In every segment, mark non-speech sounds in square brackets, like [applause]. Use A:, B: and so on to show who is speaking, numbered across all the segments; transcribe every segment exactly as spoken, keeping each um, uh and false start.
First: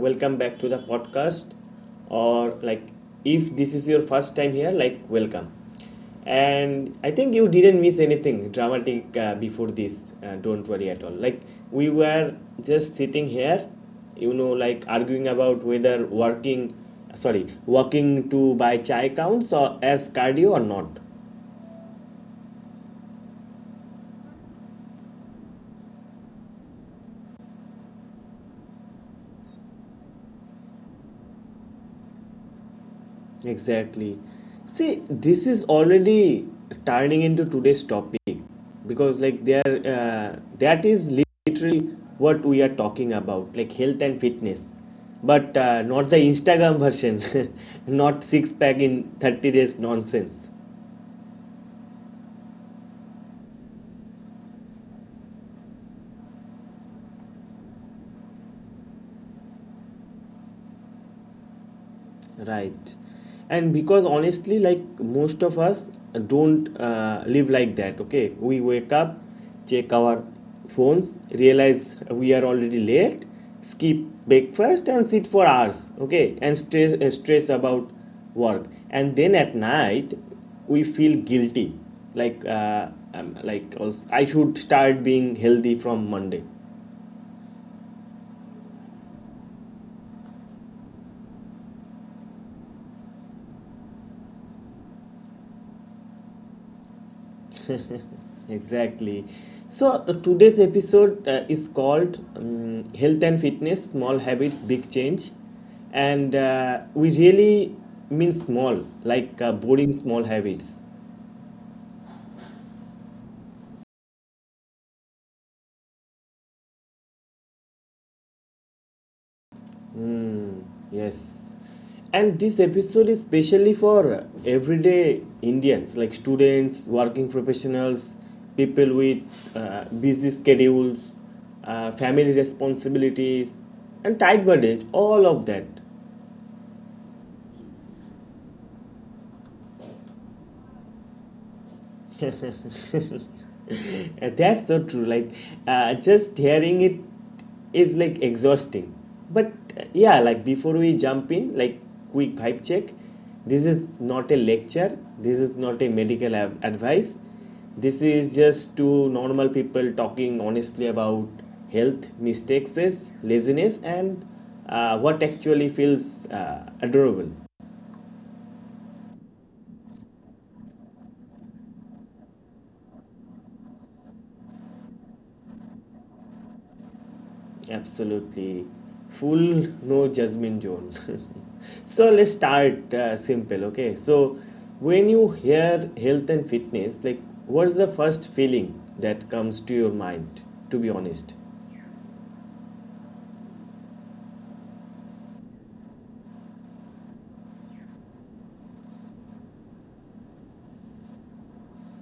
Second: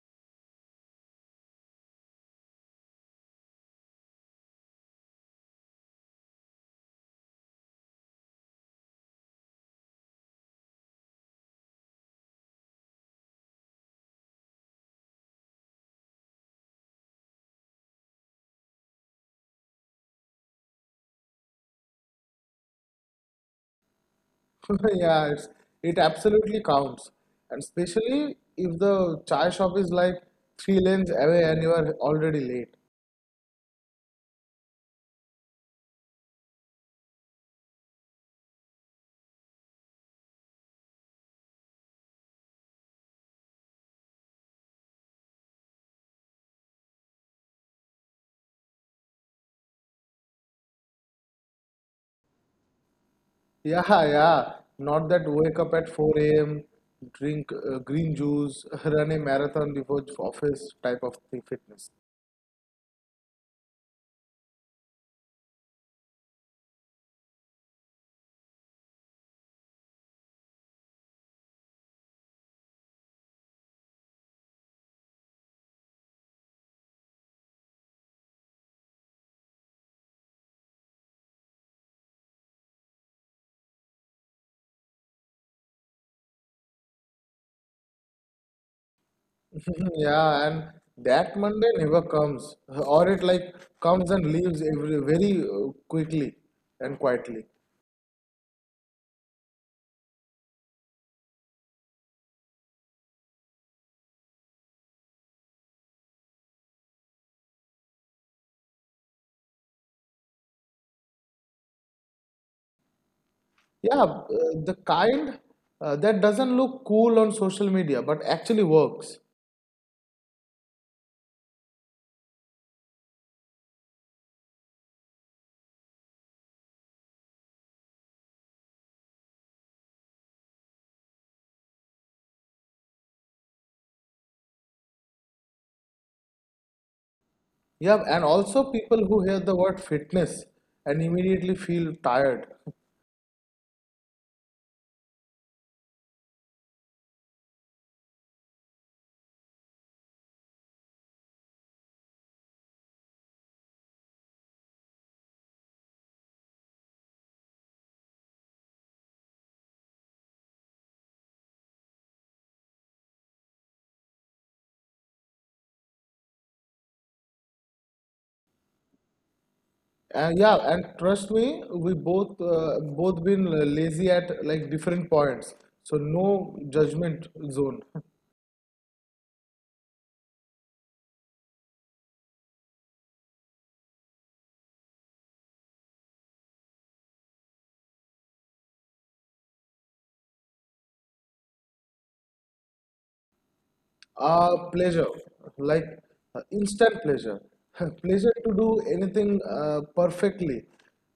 A: welcome back to the podcast. Or like, if this is your first time here, like, welcome. And I think you didn't miss anything dramatic uh, before this. Uh, don't worry at all. Like, we were just sitting here, you know, like arguing about whether working, sorry, walking to buy chai counts or as cardio or not.
B: [laughs] Yeah, it's, it absolutely counts. And especially if the chai shop is like three lanes away and you are already late.
A: Exactly. See, this is already turning into today's topic because, like, there uh, that is literally what we are talking about, like health and fitness, but uh, not the Instagram version, [laughs] not six pack in thirty days nonsense.
B: Yeah, yeah. Not that wake up at four a m, drink uh, green juice, [laughs] run a marathon before office type of thing, fitness.
A: Right. And because honestly, like most of us don't uh, live like that, okay? We wake up, check our phones, realize we are already late, skip breakfast, and sit for hours, okay? And stress, uh, stress about work. And then at night, we feel guilty. Like, uh, um, like also, I should start being healthy from Monday.
B: [laughs] Yeah, and that Monday never comes, or it like comes and leaves every very uh, quickly and quietly.
A: Exactly. So uh, today's episode uh, is called um, Health and Fitness, Small Habits, Big Change. And uh, we really mean small, like uh, boring small habits.
B: Yeah, uh, the kind uh, that doesn't look cool on social media but actually works.
A: Yes. And this episode is specially for uh, everyday Indians, like students, working professionals, people with uh, busy schedules, uh, family responsibilities, and tight budget, all of that.
B: Yeah, and also people who hear the word fitness and immediately feel tired.
A: [laughs] That's so true. Like, uh, just hearing it is like exhausting. But uh, yeah, like before we jump in, like quick vibe check. This is not a lecture. This is not a medical ab- advice. This is just two normal people talking honestly about health, mistakes, laziness, and uh, what actually feels uh, adorable.
B: Uh, yeah, and trust me, we both uh, both been lazy at like different points. So no judgment zone.
A: Absolutely. Full no judgment zone. [laughs] So let's start uh, simple, okay? So when you hear health and fitness, like what's the first feeling that comes to your mind, to be honest?
B: Uh, pleasure, like uh, instant pleasure. [laughs] Pleasure to do anything uh, perfectly.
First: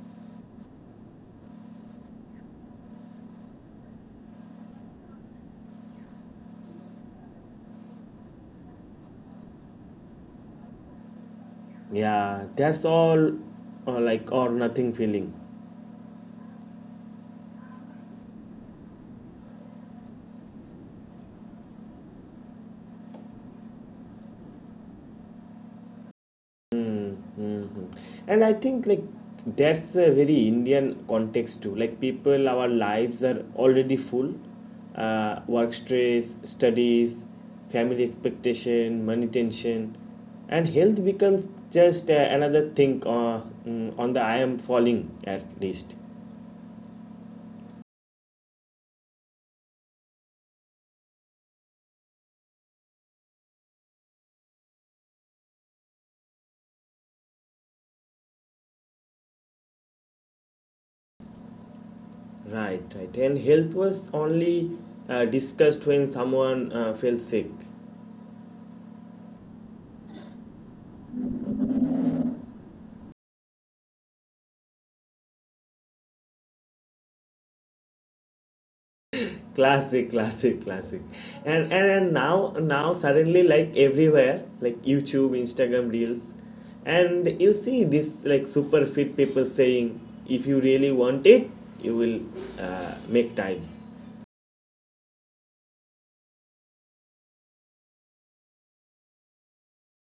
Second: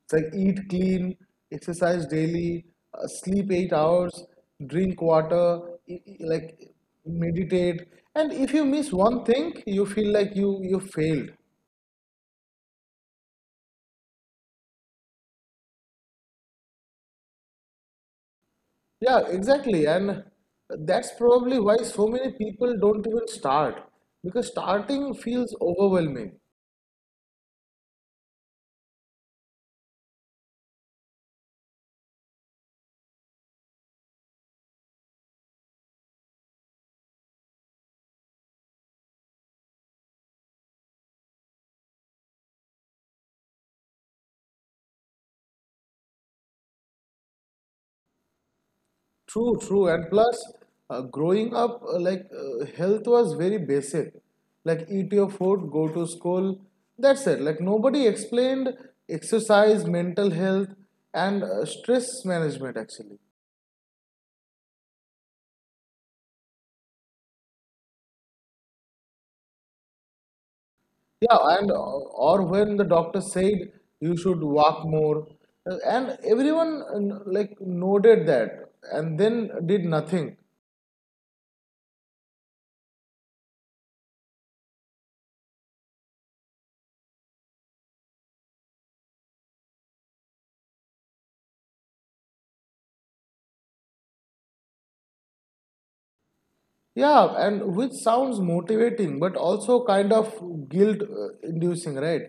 B: It's like eat clean, exercise daily, uh, sleep eight hours, drink water, e- e- like meditate. And if you miss one thing, you feel like you you failed.
A: Yeah, that's all uh, like or nothing feeling.
B: Yeah, exactly. And that's probably why so many people don't even start because starting feels overwhelming.
A: Mhm. And I think like that's a very Indian context too. Like people, our lives are already full. Uh, work stress, studies, family expectation, money tension, and health becomes just uh, another thing uh, mm, on the I am falling at least.
B: True, true, and plus, uh, growing up, uh, like uh, health was very basic. Like eat your food, go to school. That's it. Like nobody explained exercise, mental health, and uh, stress management actually.
A: Right, right. And health was only uh, discussed when someone uh, felt sick.
B: Yeah, and uh, or when the doctor said you should walk more, uh, and everyone uh, like noted that and then did nothing.
A: classic classic classic and, and and now now suddenly, like, everywhere, like YouTube, Instagram reels, and you see this like super fit people saying if you really want it, you will uh, make time.
B: Yeah, and which sounds motivating, but also kind of guilt-inducing, right?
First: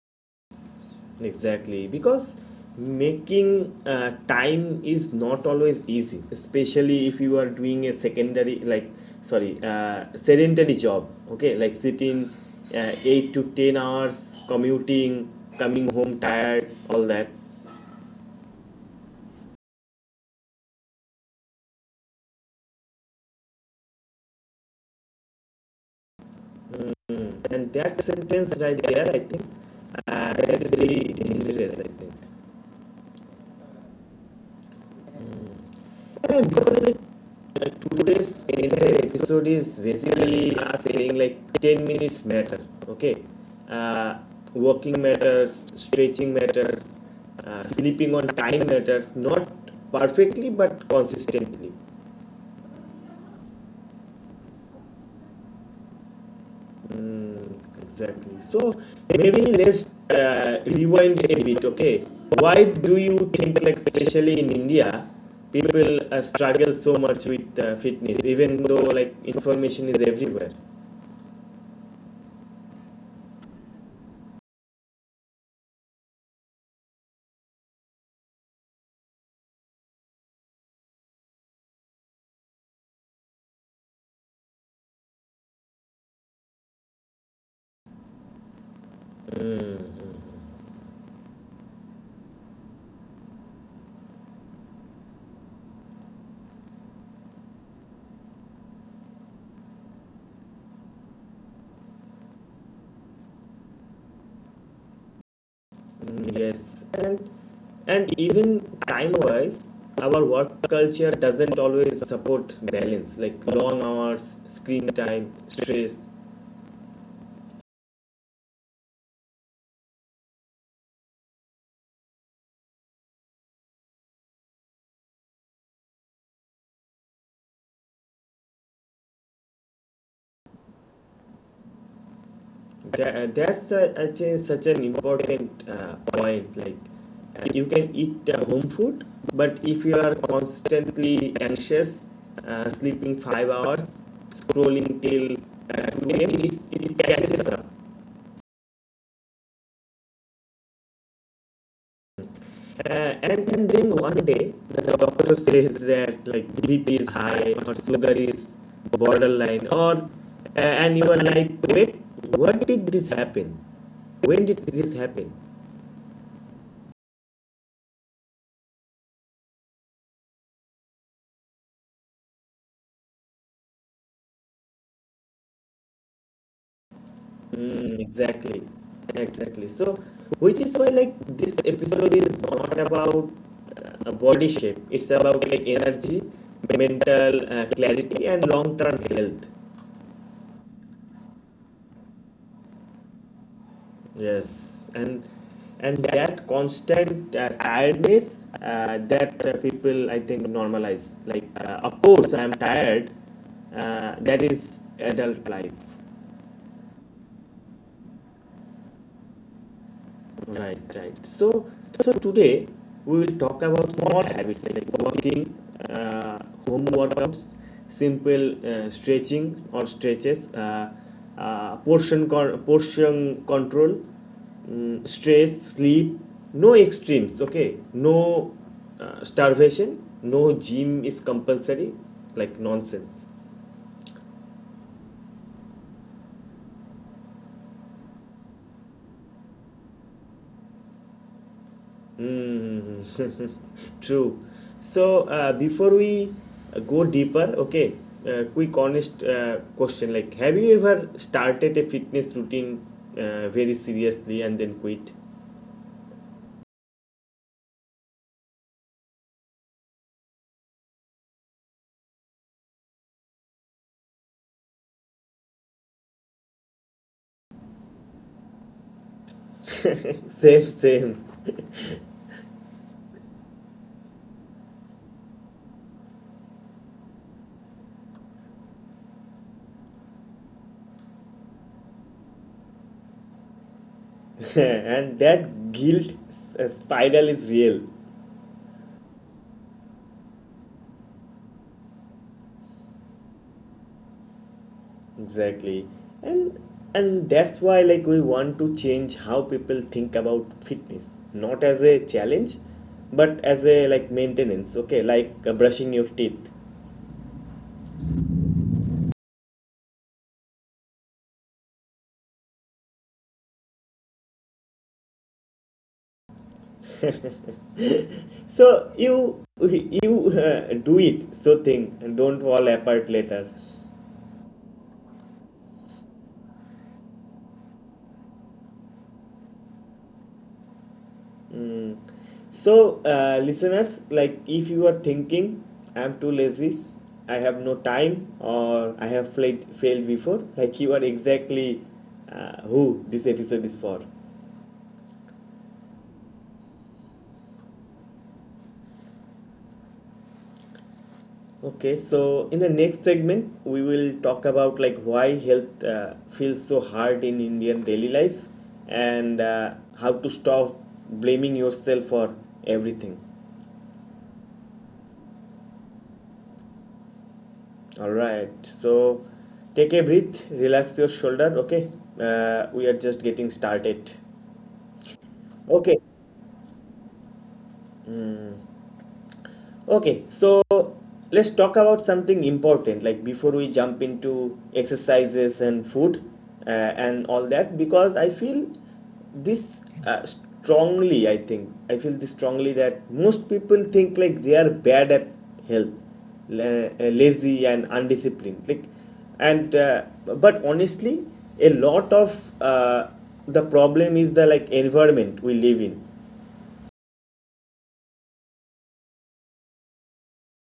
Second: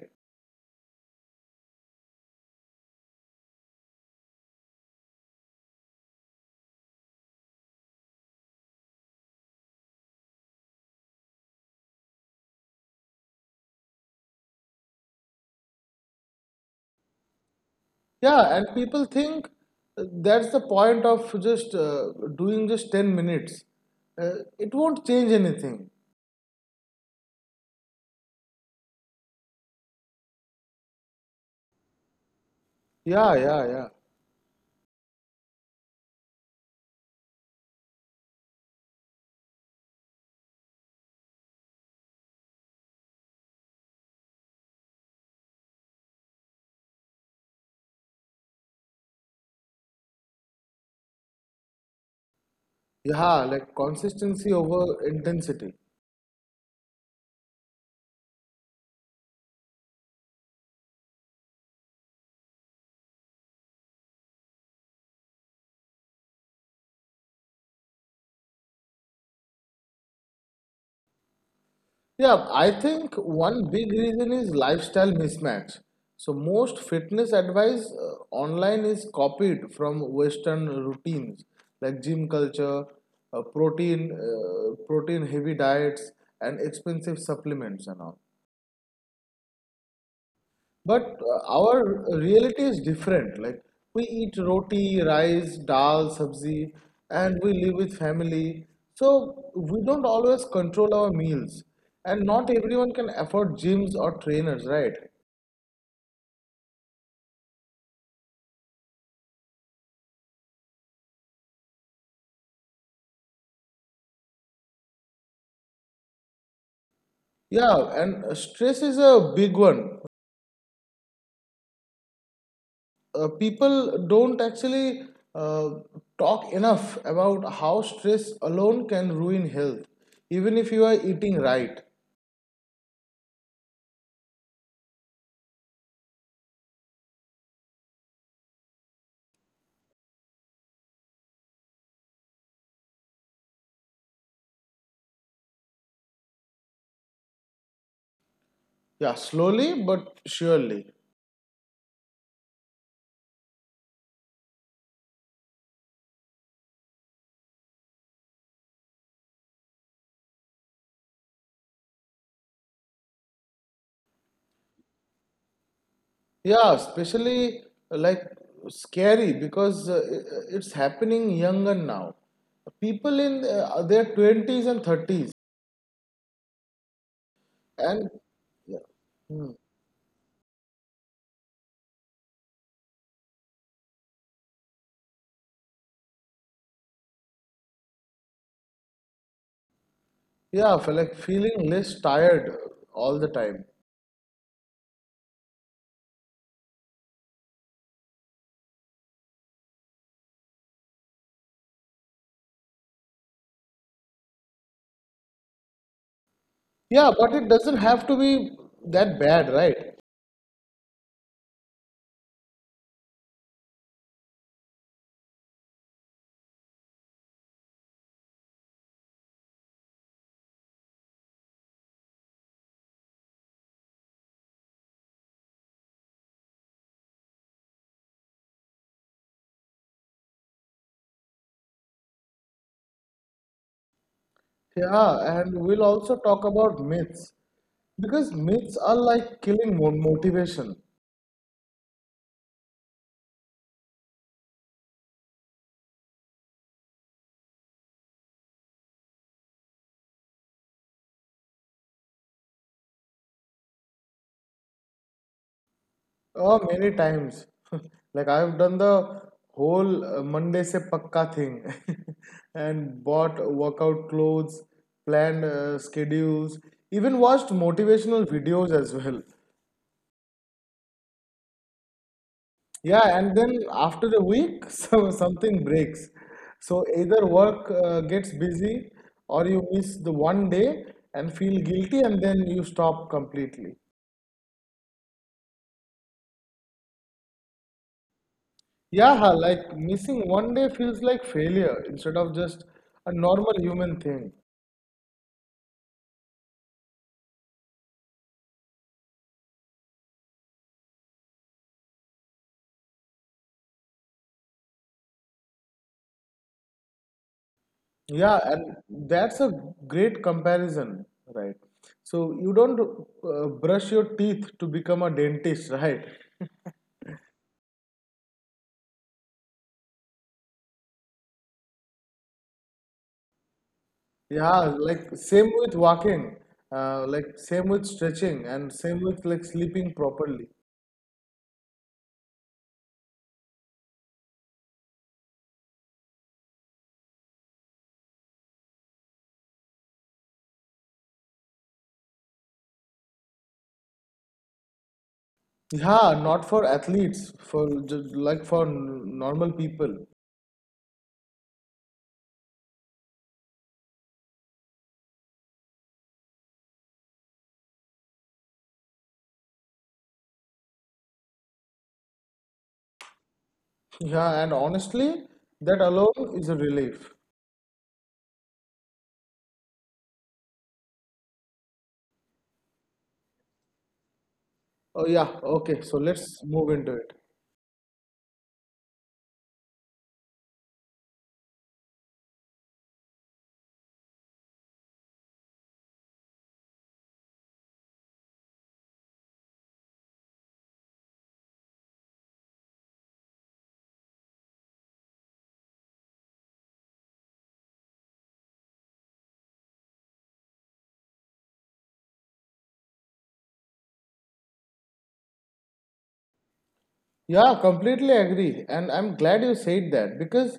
A: Exactly, because making uh, time is not always easy, especially if you are doing a secondary, like, sorry, uh, sedentary job, okay, like sitting uh, eight to ten hours, commuting, coming home tired, all that.
B: Yeah, and people think uh, that's the point of just uh, doing just ten minutes. Uh, it won't change anything.
A: Mm. And that sentence right there, I think, uh, that is very dangerous, I think.
B: Yeah, yeah, yeah.
A: Yeah, because like uh, today's entire episode is basically us saying like ten minutes matter, okay? Uh, working matters, stretching matters, uh, sleeping on time matters, not perfectly but consistently.
B: Yeah, like consistency over intensity.
A: Mm, exactly. So maybe let's uh, rewind a bit, okay? Why do you think like especially in India, people uh, struggle so much with uh, fitness even though like information is everywhere?
B: Yeah, I think one big reason is lifestyle mismatch. So most fitness advice uh, online is copied from Western routines like gym culture, uh, protein, uh, protein heavy diets, and expensive supplements and all. But uh, our reality is different. Like we eat roti, rice, dal, sabzi, and we live with family. So we don't always control our meals. And not everyone can afford gyms or trainers, right?
A: Mm, yes, and and even time-wise, our work culture doesn't always support balance, like long hours, screen time, stress.
B: Yeah, and uh, stress is a big one. Uh, people don't actually uh, talk enough about how stress alone can ruin health, even if you are eating right.
A: That, that's a, a change, such an important uh, point. Like uh, you can eat uh, home food, but if you are constantly anxious, uh, sleeping five hours, scrolling till uh, two a m, it's- it catches up.
B: Yeah, slowly but surely.
A: Uh, and, and then one day, the doctor says that like B P is high or sugar is borderline, or uh, and you are like, wait, what did this happen? When did this happen?
B: Yeah, especially uh, like scary because uh, i- it's happening younger now. People in uh, their twenties and thirties, and
A: Mm, exactly,
B: yeah. Hmm,
A: exactly. So, which is why like this episode is not about uh, body shape. It's about like energy, mental uh, clarity, and long-term health.
B: yeah, for like feeling less tired all the time.
A: Yes, and and that constant uh, tiredness uh, that uh, people I think normalize. Like, uh, of course, I'm tired. Uh, that is adult life.
B: Yeah, but it doesn't have to be that bad, right?
A: Right, right. So, so today we will talk about small habits like walking, uh, home workouts, simple uh, stretching or stretches, uh, uh, portion con- portion control, mm, stress, sleep. No extremes, okay? No uh, starvation. No gym is compulsory, like nonsense.
B: Yeah, and we'll also talk about myths because myths are like killing mo motivation.
A: True. So uh, before we uh, go deeper, okay, uh, quick honest uh, question like, have you ever started a fitness routine uh, very seriously and then quit?
B: Oh, many times. [laughs] Like I've done the whole uh, Monday se pakka thing [laughs] and bought workout clothes, planned uh, schedules, even watched motivational videos as well.
A: [laughs] Same, same.
B: Yeah, and then after a week, [laughs] some, something breaks. So either work uh, gets busy or you miss the one day and feel guilty and then you stop completely.
A: [laughs] And that guilt sp- spiral is real.
B: Yeah, like missing one day feels like failure instead of just a normal human thing.
A: Exactly. And and that's why like we want to change how people think about fitness, not as a challenge, but as a like maintenance, okay, like uh, brushing your teeth.
B: Yeah, and that's a great comparison, right? So you don't uh, brush your teeth to become a dentist, [laughs] right?
A: [laughs] So you you uh, do it so think and don't fall apart later.
B: Yeah, like same with walking, uh, like same with stretching, and same with like sleeping properly.
A: So uh, listeners, like, if you are thinking I'm too lazy, I have no time, or I have failed failed before, like, you are exactly uh, who this episode is for.
B: Yeah, not for athletes, for just like for n- normal people.
A: Okay, so in the next segment, we will talk about like why health uh, feels so hard in Indian daily life and uh, how to stop blaming yourself for everything.
B: Yeah, and honestly, that alone is a relief.
A: All right, so take a breath, relax your shoulder. Okay, uh, we are just getting started.
B: Oh, yeah. Okay.
A: Okay,
B: So let's move into it.
A: Okay, so let's talk about something important like before we jump into exercises and food uh, and all that, because I feel this uh, strongly, I think I feel this strongly that most people think like they are bad at health, la- uh, lazy and undisciplined, like, and uh, but honestly a lot of uh, the problem is the, like, environment we live in.
B: Yeah, completely agree. And I'm glad you said that because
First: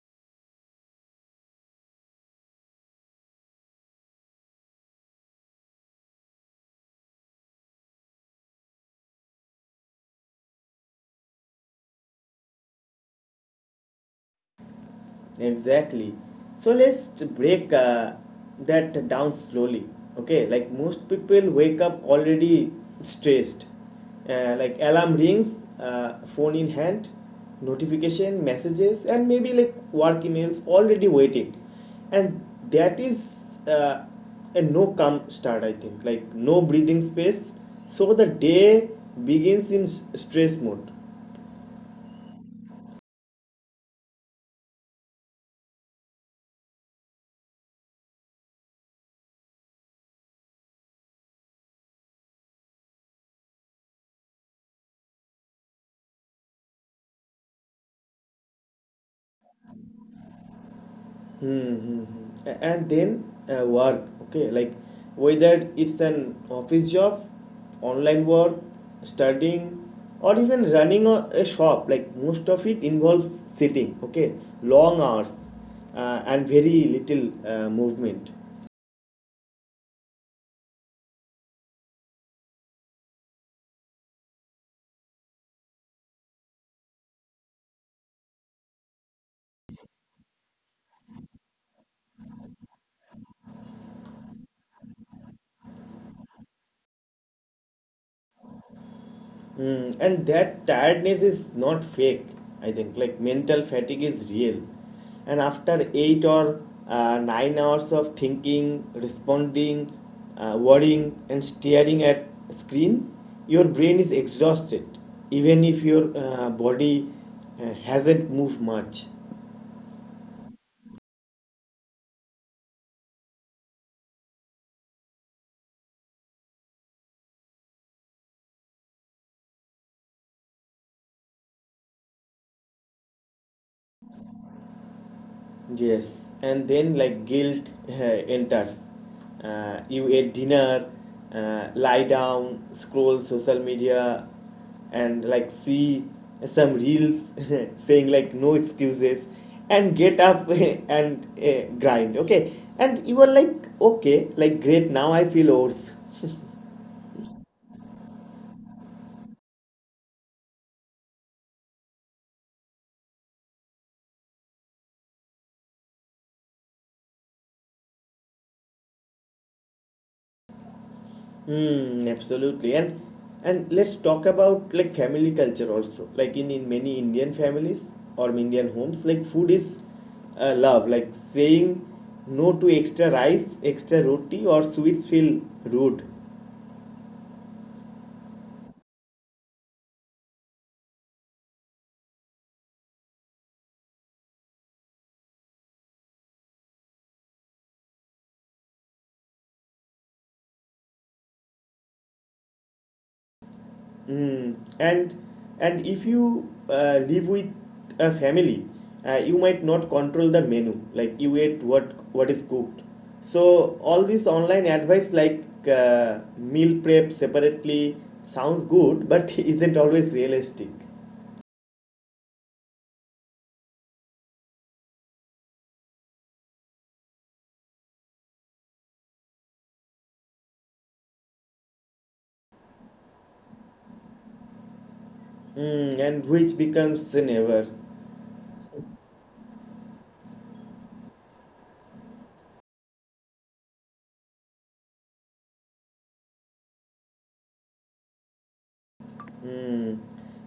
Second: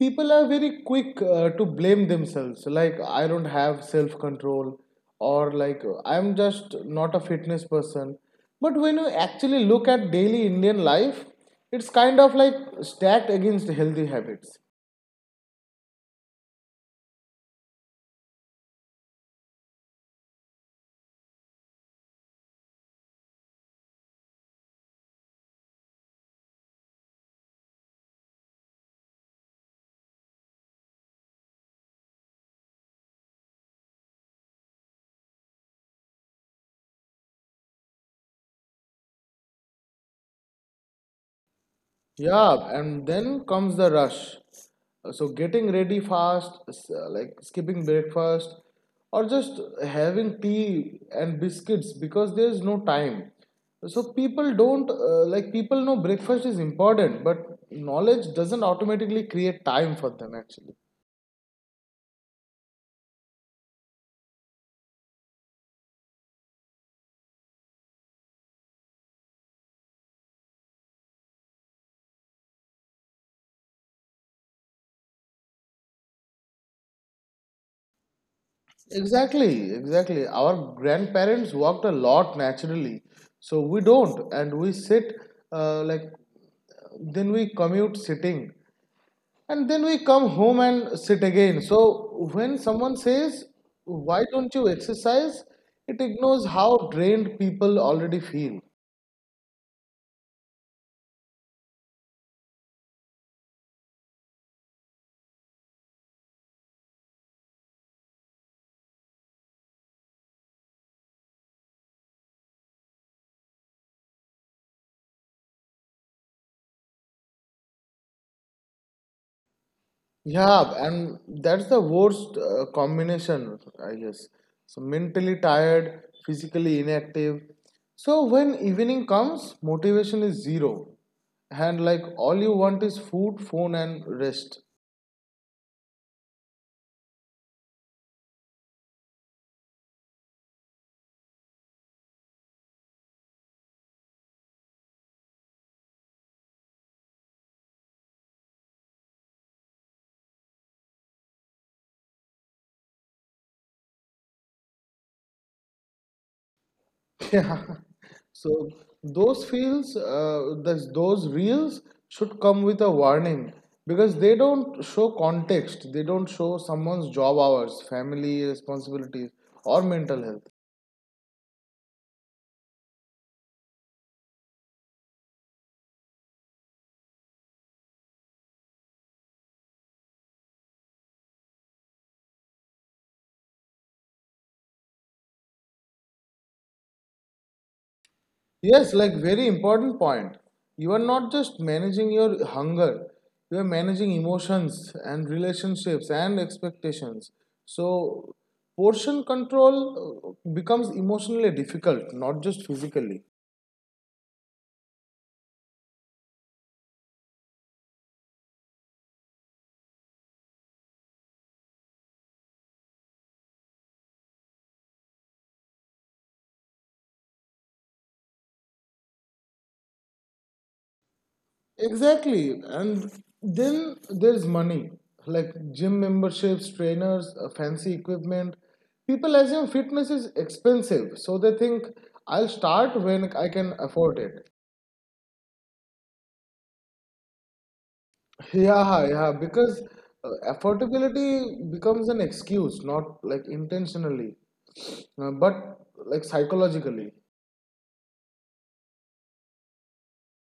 B: people are very quick uh, to blame themselves. Like, I don't have self control, or like, I'm just not a fitness person. But when you actually look at daily Indian life, it's kind of like stacked against healthy habits.
A: Exactly. So let's break uh, that down slowly. Okay, like most people wake up already stressed. Uh, like alarm rings, uh, phone in hand, notification, messages, and maybe like work emails already waiting. And that is uh, a no calm start, I think. Like no breathing space. So the day begins in s- stress mode.
B: Yeah, and then comes the rush. So getting ready fast, s- uh, like skipping breakfast, or just having tea and biscuits because there's no time. So people don't uh, like people know breakfast is important, but knowledge doesn't automatically create time for them actually.
A: Mm-hmm. And then uh, work, okay, like whether it's an office job, online work, studying, or even running a, a shop, like most of it involves sitting, okay, long hours, uh, and very little uh, movement.
B: Exactly, exactly. Our grandparents walked a lot naturally, so we don't, and we sit uh, like then we commute sitting, and then we come home and sit again. So when someone says, "Why don't you exercise?" it ignores how drained people already feel.
A: Mm, and that tiredness is not fake, I think. Like mental fatigue is real. And after eight or uh, nine hours of thinking, responding, uh, worrying, and staring at screen, your brain is exhausted, even if your uh, body uh, hasn't moved much.
B: Yeah, and that's the worst uh, combination, I guess. So mentally tired, physically inactive. So when evening comes, motivation is zero. And like all you want is food, phone, and rest.
A: Yes, and then like guilt [laughs] enters. Uh, you ate dinner, uh, lie down, scroll social media, and like see some reels [laughs] saying like no excuses, and get up [laughs] and uh, grind. Okay, and you are like okay, like great. Now I feel worse.
B: Yeah. [laughs] So those fields, uh, those those reels should come with a warning because they don't show context. They don't show someone's job hours, family responsibilities, or mental health.
A: Hmm, absolutely. And and let's talk about like family culture also. Like in, in many Indian families or Indian homes, like food is uh, love. Like saying no to extra rice, extra roti or sweets feel rude.
B: Yes, like very important point. You are not just managing your hunger, you are managing emotions and relationships and expectations. So portion control uh, becomes emotionally difficult, not just physically.
A: Mm. And and if you uh, live with a family, uh, you might not control the menu. Like you ate what what is cooked. So all this online advice like uh, meal prep separately sounds good, but [laughs] isn't always realistic.
B: Exactly. And then there's money, like gym memberships, trainers, uh, fancy equipment. People assume fitness is expensive, so they think I'll start when I can afford it. [laughs]
A: Mm, and which becomes never.
B: Yeah, yeah, because uh, affordability becomes an excuse, not like intentionally, uh, but like psychologically.
A: Mm.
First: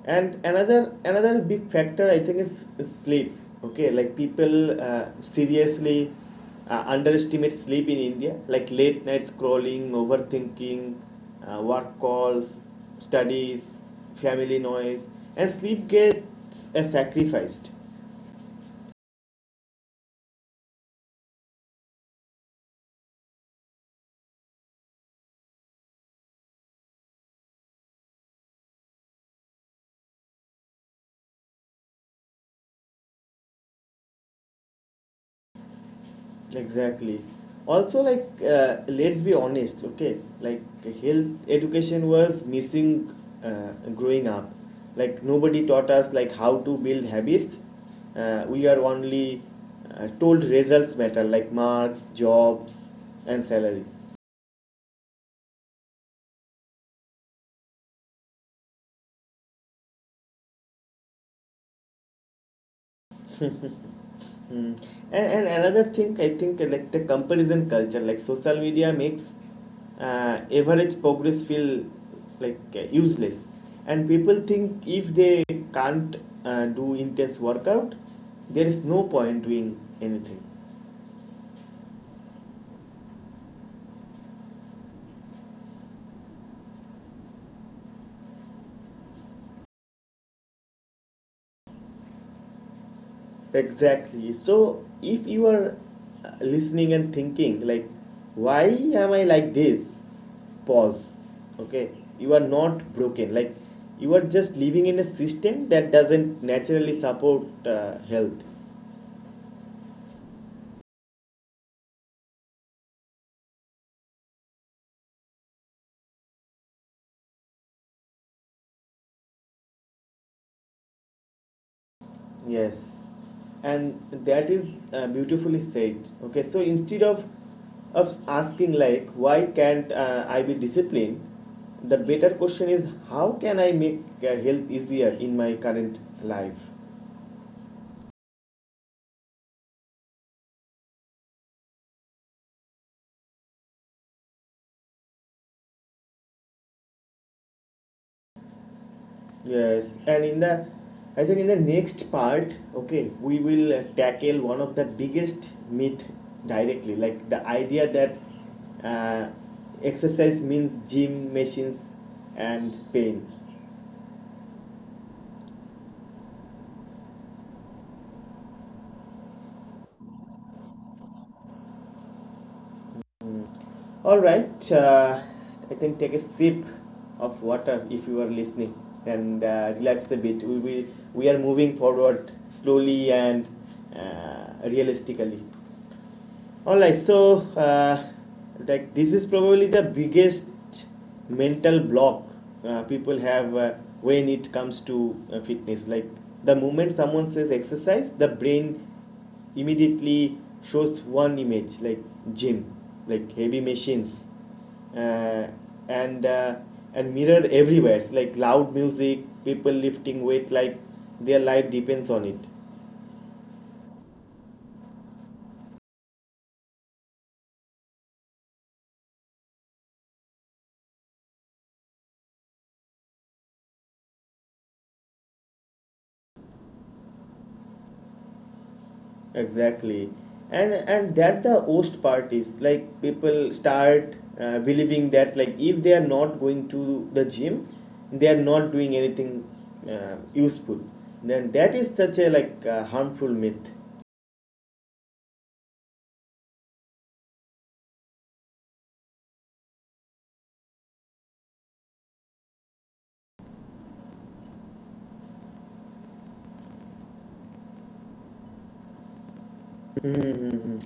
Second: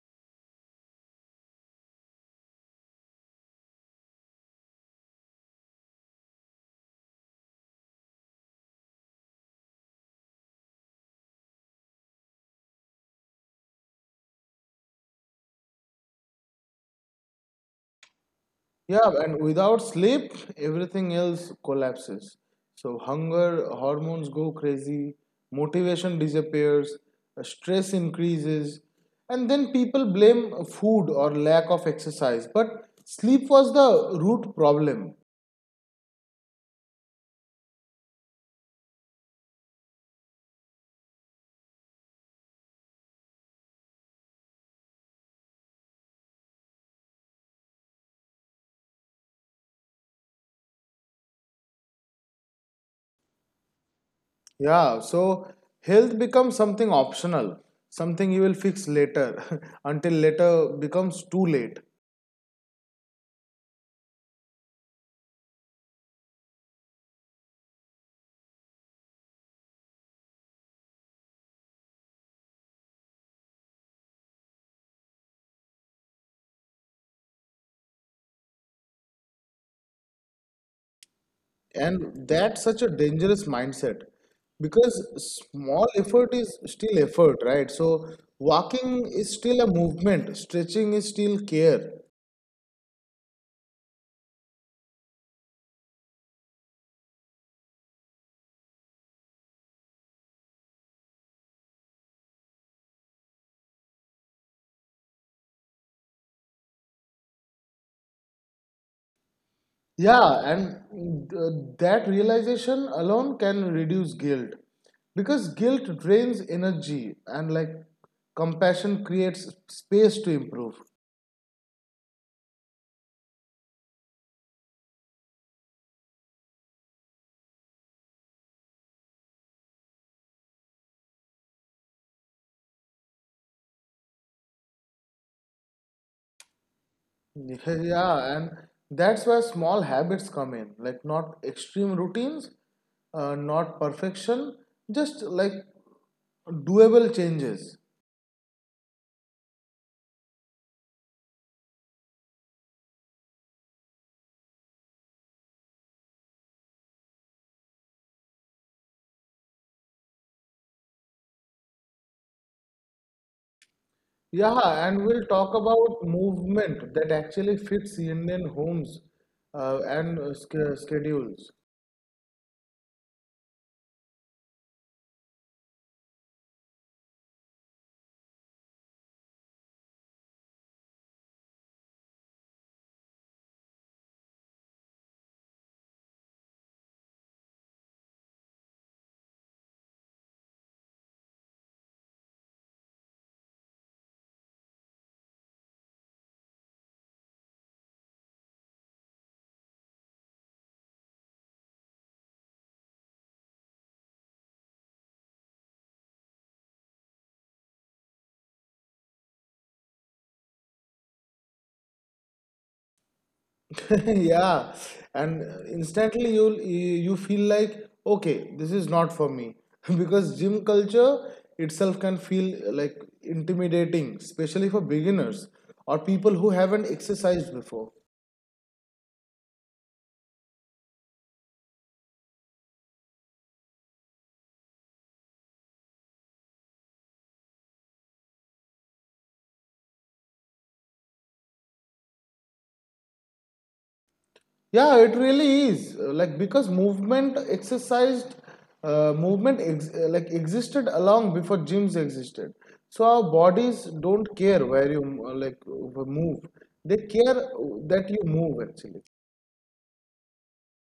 A: And another another big factor I think is, is sleep. Okay, like people uh, seriously uh, underestimate sleep in India. Like late night scrolling, overthinking, uh, work calls, studies, family noise, and sleep gets uh, sacrificed.
B: Yeah, and without sleep, everything else collapses. So hunger hormones go crazy, motivation disappears, uh, stress increases, and then people blame food or lack of exercise. But sleep was the root problem.
A: Exactly. Also, like, uh, let's be honest, okay, like, health education was missing uh, growing up. Like nobody taught us like how to build habits. Uh, we are only uh, told results matter, like marks, jobs, and salary.
B: Yeah, so health becomes something optional, something you will fix later [laughs] until later becomes too late.
A: Mm. And, and another thing I think, uh, like the comparison culture like social media makes uh, average progress feel like uh, useless, and people think if they can't uh, do intense workout, there is no point doing anything.
B: And that's such a dangerous mindset because small effort is still effort, right? So walking is still a movement, stretching is still care.
A: Exactly. So if you are uh, listening and thinking like why am I like this? Pause. Okay. You are not broken. Like you are just living in a system that doesn't naturally support uh, health.
B: Yeah, and uh, that realization alone can reduce guilt because guilt drains energy and like compassion creates space to improve.
A: Yes. And that is uh, beautifully said. Okay. So instead of of asking like why can't uh, I be disciplined, the better question is how can I make uh, health easier in my current life?
B: [laughs] Yeah, and that's where small habits come in, like not extreme routines, uh, not perfection, just like doable changes.
A: Yes, and in the, I think, in the next part, okay, we will uh, tackle one of the biggest myth directly, like the idea that uh, exercise means gym machines and pain.
B: Yeah, and we'll talk about movement that actually fits Indian homes uh, and uh, sch- schedules.
A: All right, uh, I think take a sip of water if you are listening and uh, relax a bit. We will, we are moving forward slowly and uh, realistically. Alright, so uh, like this is probably the biggest mental block uh, people have uh, when it comes to uh, fitness. Like the moment someone says exercise, the brain immediately shows one image like gym, like heavy machines, uh, and uh, and mirror everywhere. It's like loud music, people lifting weight like their life depends on it.
B: [laughs] Yeah, and uh, instantly you you feel like okay, this is not for me [laughs] because gym culture itself can feel uh, like intimidating, especially for beginners or people who haven't exercised before.
A: Exactly, and and that the worst part is like people start uh, believing that like if they are not going to the gym, they are not doing anything uh, useful. Then that is such a like uh, harmful myth.
B: Yeah, it really is uh, like because movement exercised uh, movement ex uh, like existed along before gyms existed. So our bodies don't care where you uh, like uh, move; they care uh, that you move actually.
A: Hmm.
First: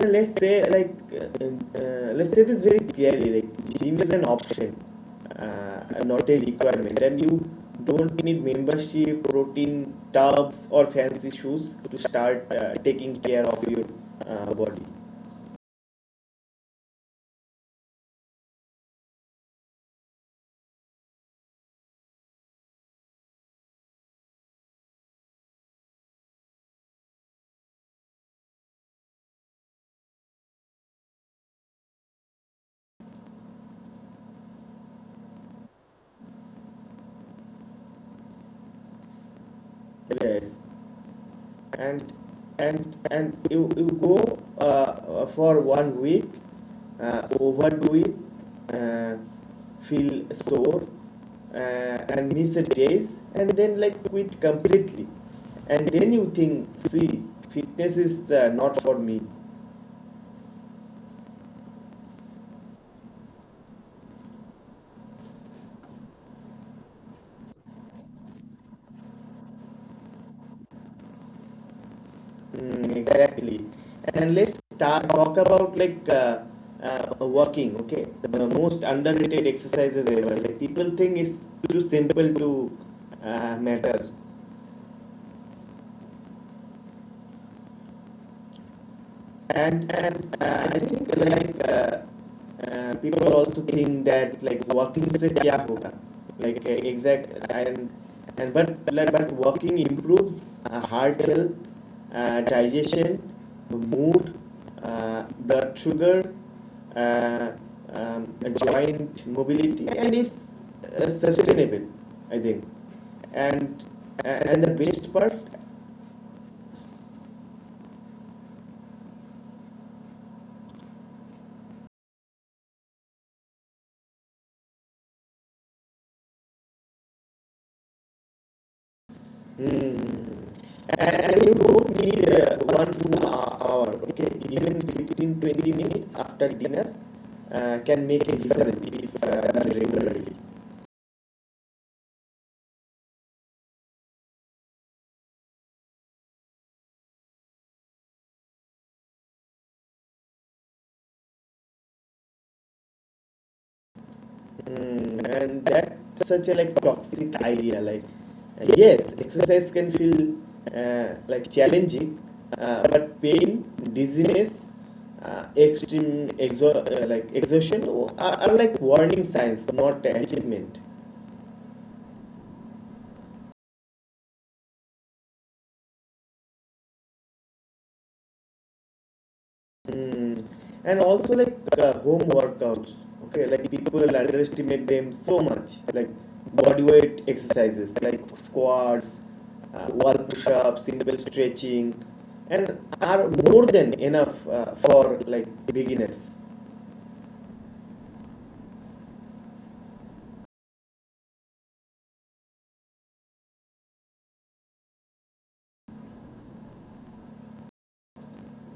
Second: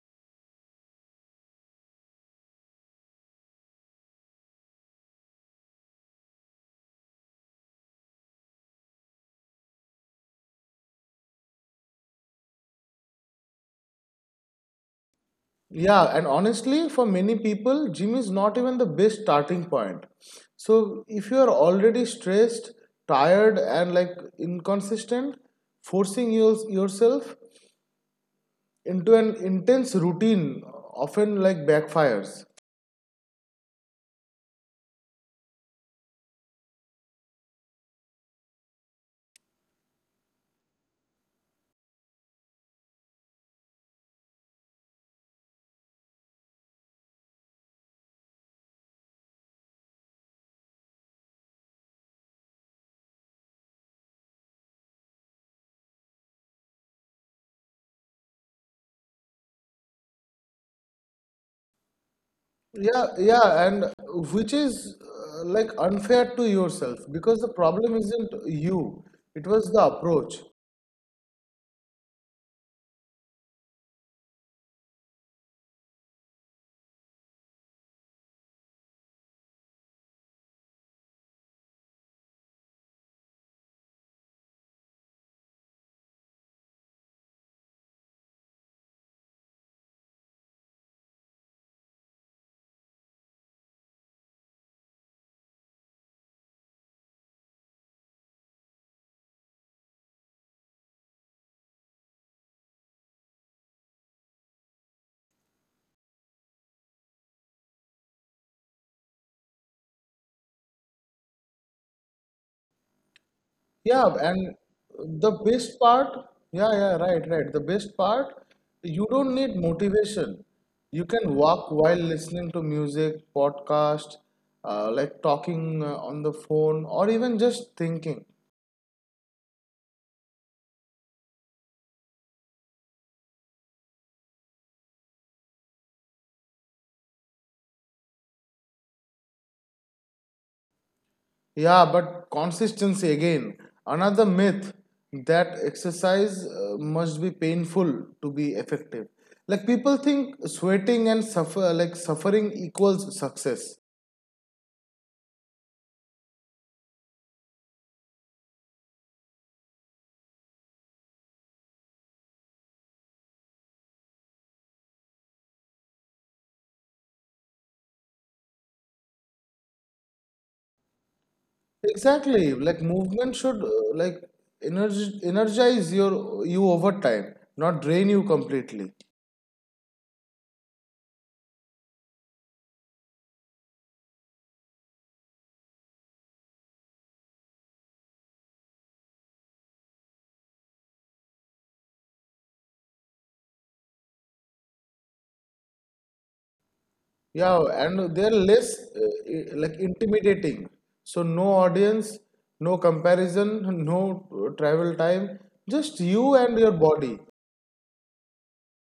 A: And let's say like uh, uh, let's say this very clearly like gym is an option, uh, not a requirement, and you don't need membership, protein tubs, or fancy shoes to start uh, taking care of your uh, body.
B: Yeah, and honestly, for many people, gym is not even the best starting point. So if you are already stressed, tired, and like inconsistent, forcing your, yourself into an intense routine often like backfires.
A: Yes. and and and you, you go uh, uh, for one week, uh, overdo it, uh, feel sore, uh, and miss the days and then like quit completely, and then you think, see, fitness is uh, not for me.
B: Yeah, yeah, and which is uh, like unfair to yourself because the problem isn't you, it was the approach.
A: Mm, exactly. And let's start talk about like uh, uh, walking, okay, the most underrated exercises ever. Like people think it's too simple to uh, matter. And and uh, I think like uh, uh, people also think that like working से क्या होगा, like uh, exact. And and but like, but working improves uh, heart health, uh, digestion, mood, uh, blood sugar, uh, um, joint mobility, and it's uh, sustainable. I think. And and
B: Yeah,
A: the
B: and
A: best part.
B: the best part, yeah, yeah, right, right. The best part, you don't need motivation. You can walk while listening to music, podcast, uh, like talking uh, on the phone, or even just thinking.
A: Mm. And you don't need uh, one full hour, okay? Even within twenty minutes after dinner uh, can make a difference if uh, done regularly.
B: Yeah, but consistency again, another myth that exercise uh, must be painful to be effective. Like people think sweating and suffer, like suffering equals success.
A: Mm. And that's such a like toxic idea. Like, uh, yes, exercise can feel uh, like challenging, uh, but pain, dizziness, uh, extreme exo- uh, like exhaustion are, are like warning signs, not achievement.
B: Exactly, like movement should uh, like energy energize your you over time, not drain you completely.
A: Mm. And also like uh, home workouts, okay, like people underestimate them so much, like body weight exercises, like squats, uh, wall push-ups, simple stretching, and are more than enough uh, for like beginners.
B: Yeah, and they're less uh, i- like intimidating. So no audience, no comparison, [laughs] no uh, travel time, just you and your body.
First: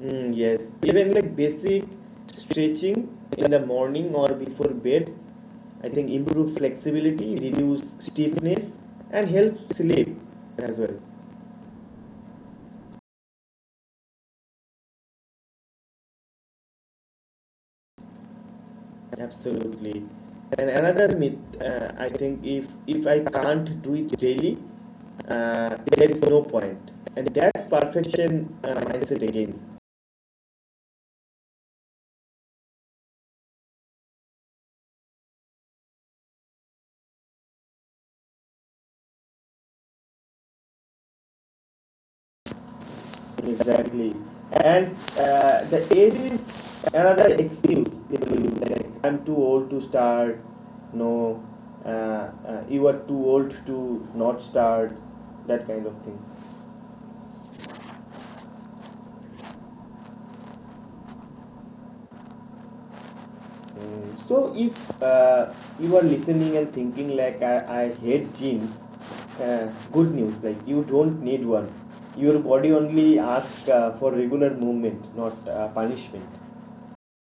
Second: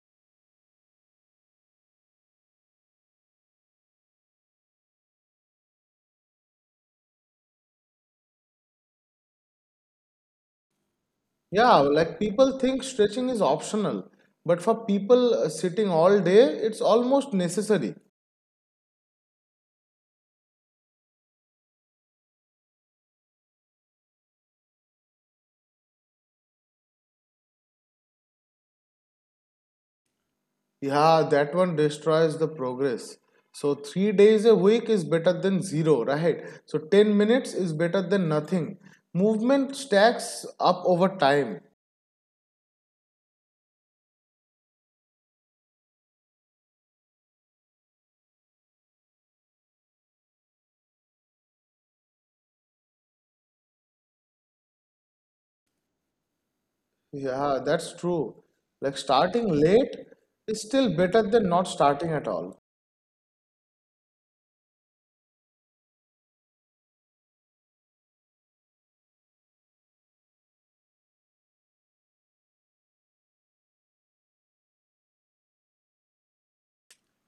A: Mm, yes, even like basic stretching in the morning or before bed, I think improve flexibility, reduce stiffness, and help sleep as well.
B: Yeah, like people think stretching is optional, but for people uh, sitting all day, it's almost necessary.
A: Absolutely. And another myth, uh, I think if if I can't do it daily, uh, there is no point. And that perfection uh, mindset again.
B: Yeah, that one destroys the progress. So three days a week is better than zero, right? So ten minutes is better than nothing. Movement stacks up over time.
A: Exactly. And uh, the age is another excuse people use. Like, I'm too old to start. No, uh, uh, you are too old to not start. That kind of thing.
B: Yeah, that's true. Like starting late is still better than not starting at all.
A: Mm. So if uh, you are listening and thinking like I, I hate jeans, uh, good news, like you don't need one. Your body only asks uh, for regular movement, not uh, punishment.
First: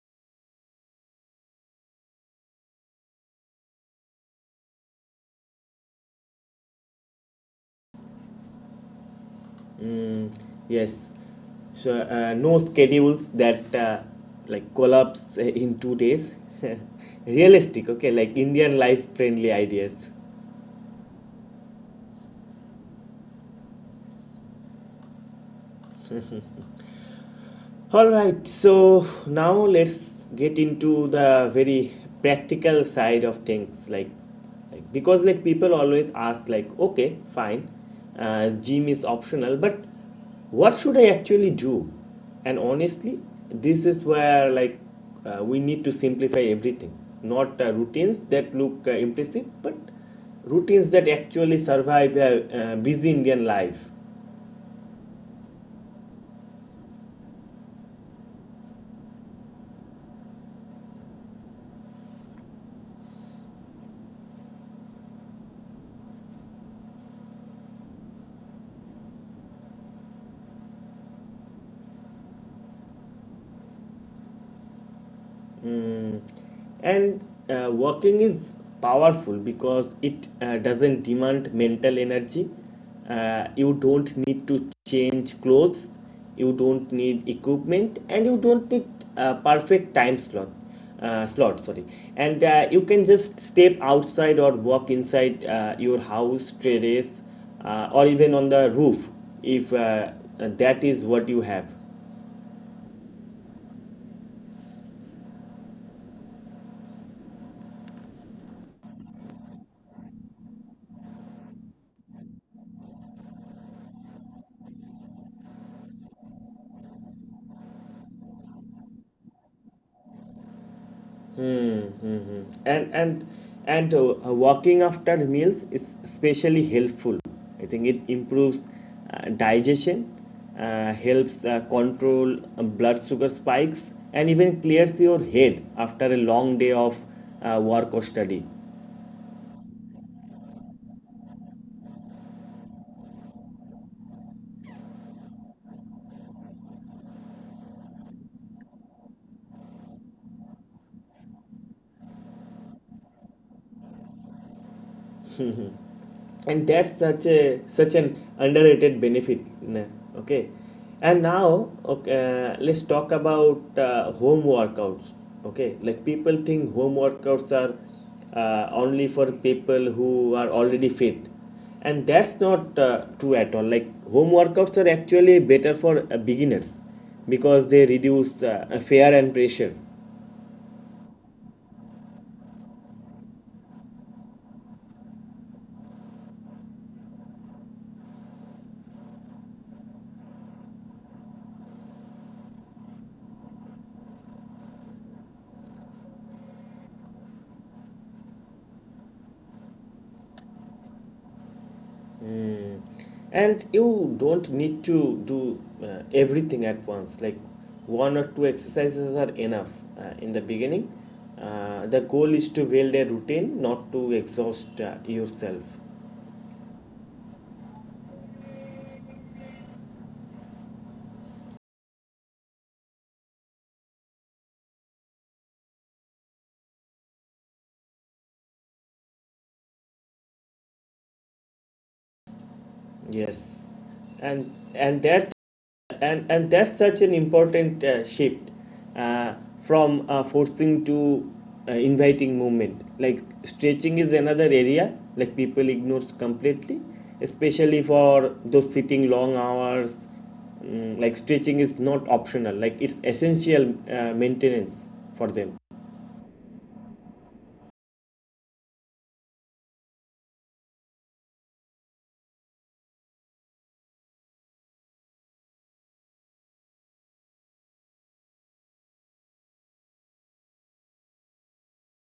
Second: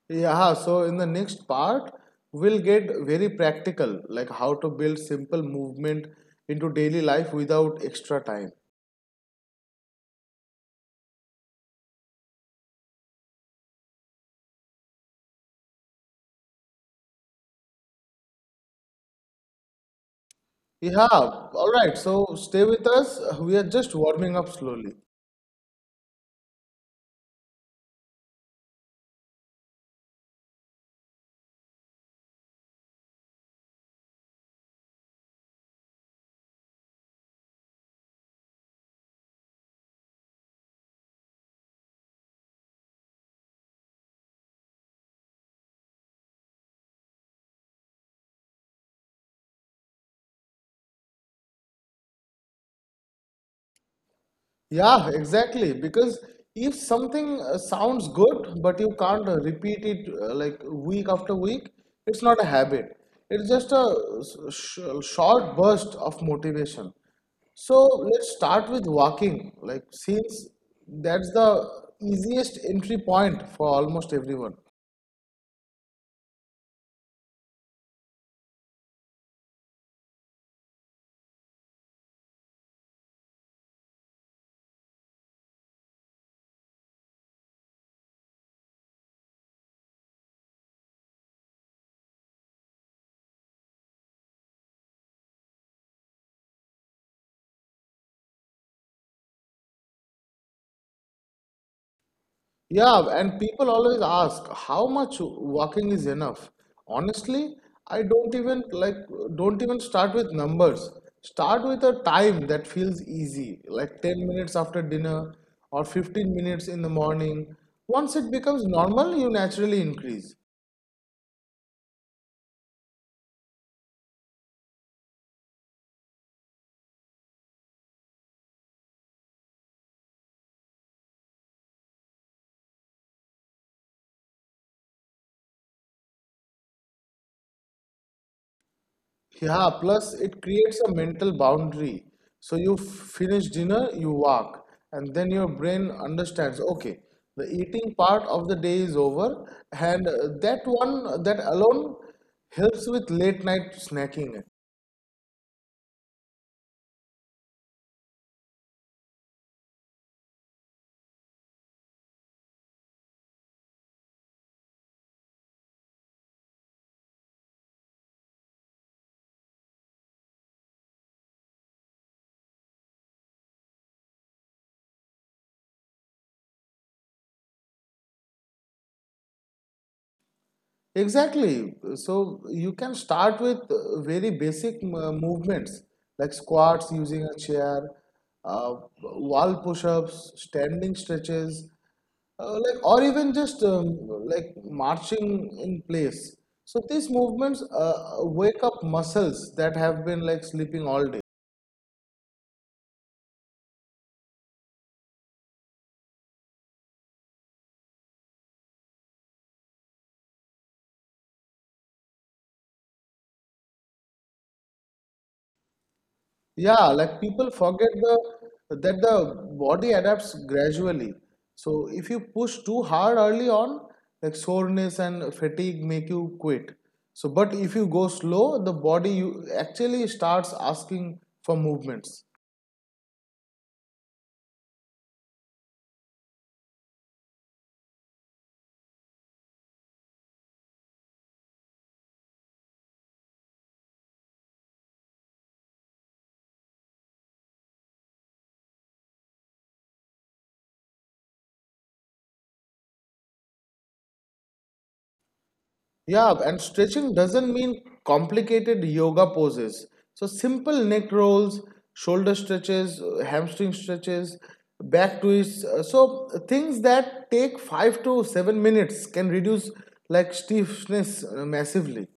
B: Yeah, so in the next part, we'll get very practical, like how to build simple movement into daily life without extra time.
A: Mm, yes. So uh, no schedules that uh, like collapse uh, in two days. [laughs] Realistic, okay, like Indian life friendly ideas.
B: Yeah, all right, so stay with us. We are just warming up slowly.
A: All right, so now let's get into the very practical side of things, like, like because like people always ask like, okay, fine, uh, gym is optional, but what should I actually do? And honestly, this is where like uh, we need to simplify everything, not uh, routines that look uh, impressive, but routines that actually survive a uh, busy Indian life.
B: Yeah, exactly. Because if something uh, sounds good, but you can't uh, repeat it uh, like week after week, it's not a habit. It's just a s- sh short burst of motivation. So let's start with walking, like since that's the easiest entry point for almost everyone.
A: Mm, and uh, working is powerful because it uh, doesn't demand mental energy. Uh, you don't need to change clothes, you don't need equipment, and you don't need uh, perfect time slot. Uh, slot, sorry. And uh, you can just step outside or walk inside uh, your house terrace, uh, or even on the roof if uh, that is what you have.
B: Yeah, and people always ask how much walking is enough. Honestly, I don't even like don't even start with numbers. Start with a time that feels easy, like ten minutes after dinner or fifteen minutes in the morning. Once it becomes normal, you naturally increase.
A: And and and uh, uh, walking after meals is especially helpful. I think it improves uh, digestion, uh, helps uh, control uh, blood sugar spikes, and even clears your head after a long day of uh, work or study.
B: Yeah, plus it creates a mental boundary. So you finish dinner, you walk, and then your brain understands, okay, the eating part of the day is over, and uh, that one, that alone helps with late night snacking.
A: And that's such a such an underrated benefit, nah, okay. And now, okay, uh, let's talk about uh, home workouts, okay, like people think home workouts are uh, only for people who are already fit, and that's not uh, true at all. Like home workouts are actually better for uh, beginners because they reduce uh, fear and pressure.
B: Exactly. So you can start with uh, very basic uh, movements like squats using a chair, uh, wall push-ups, standing stretches, uh, like or even just um, like marching in place. So these movements uh, wake up muscles that have been like sleeping all day.
A: Mm. And you don't need to do uh, everything at once. Like one or two exercises are enough uh, in the beginning. Uh, the goal is to build a routine, not to exhaust uh, yourself.
B: Yeah, like people forget the that the body adapts gradually. So if you push too hard early on, like soreness and fatigue make you quit. So but if you go slow, the body you actually starts asking for movements.
A: Yes. And and that and and that's such an important uh, shift uh, from uh, forcing to uh, inviting movement. Like stretching is another area like people ignore completely, especially for those sitting long hours. Mm, like stretching is not optional, like it's essential uh, maintenance for them.
B: Yeah, and stretching doesn't mean complicated yoga poses. So simple neck rolls, shoulder stretches, uh, hamstring stretches, back twists. uh, So things that take five to seven minutes can reduce like stiffness uh, massively.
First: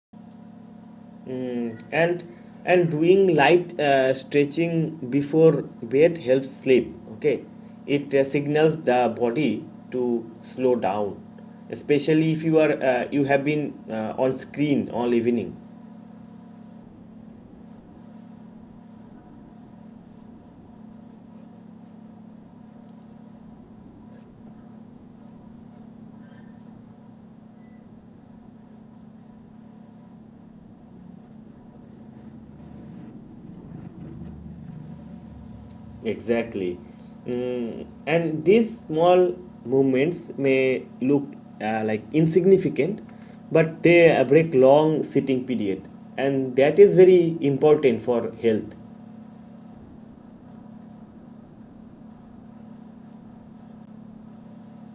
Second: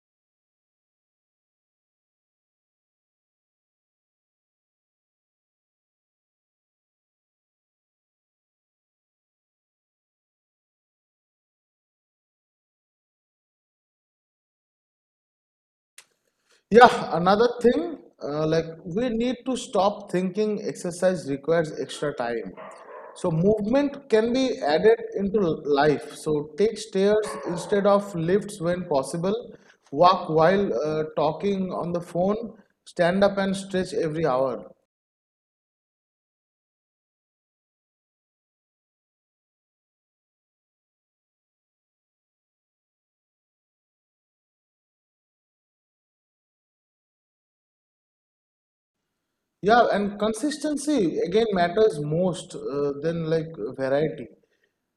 A: Mm, and and doing light uh, stretching before bed helps sleep, okay. It uh, signals the body to slow down, especially if you are uh, you have been uh, on screen all evening.
B: Yeah, another thing, uh, like we need to stop thinking exercise requires extra time. So movement can be added into life. So take stairs instead of lifts when possible. Walk while uh, talking on the phone. Stand up and stretch every hour.
A: Exactly. Mm, and these small movements may look uh, like insignificant, but they uh, break long sitting period, and that is very important for health.
B: Yeah, and consistency again matters most uh, than like variety.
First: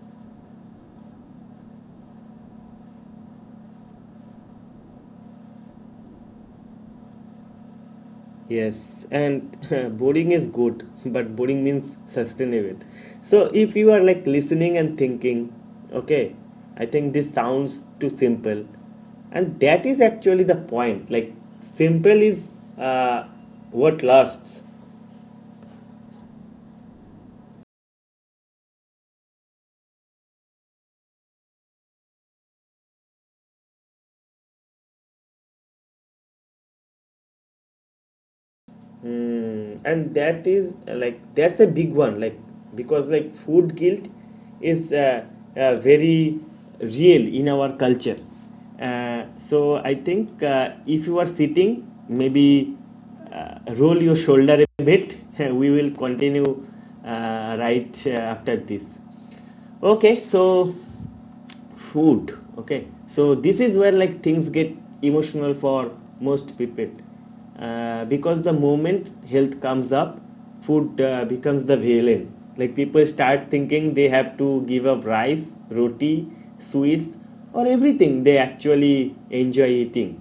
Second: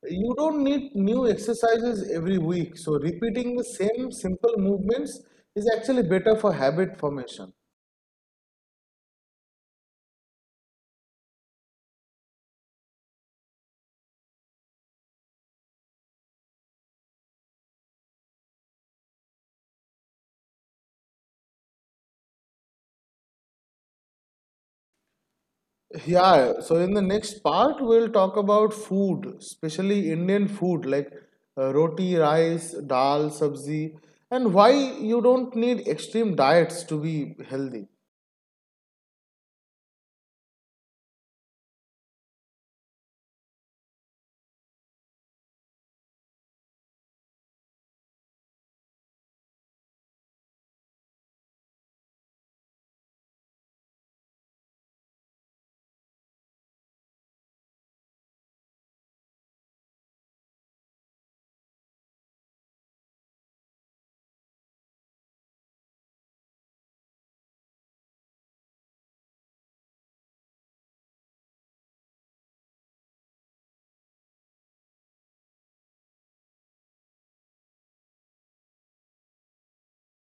B: You don't need new exercises every week, so repeating the same simple movements is actually better for habit formation.
A: Yes, and [laughs] boring is good, but boring means sustainable. So if you are like listening and thinking, okay, I think this sounds too simple, and that is actually the point. Like simple is uh, what lasts.
B: Yeah, so in the next part, we'll talk about food, especially Indian food like uh, roti, rice, dal, sabzi, and why you don't need extreme diets to be healthy.
A: Mm, and that is uh, like that's a big one, like because like food guilt is uh, uh, very real in our culture. Uh, so I think uh, if you are sitting, maybe uh, roll your shoulder a bit. [laughs] We will continue uh, right uh, after this. Okay, so food. Okay, so this is where like things get emotional for most people, uh, because the moment health comes up, food uh, becomes the villain. Like people start thinking they have to give up rice, roti, sweets, or everything they actually enjoy eating.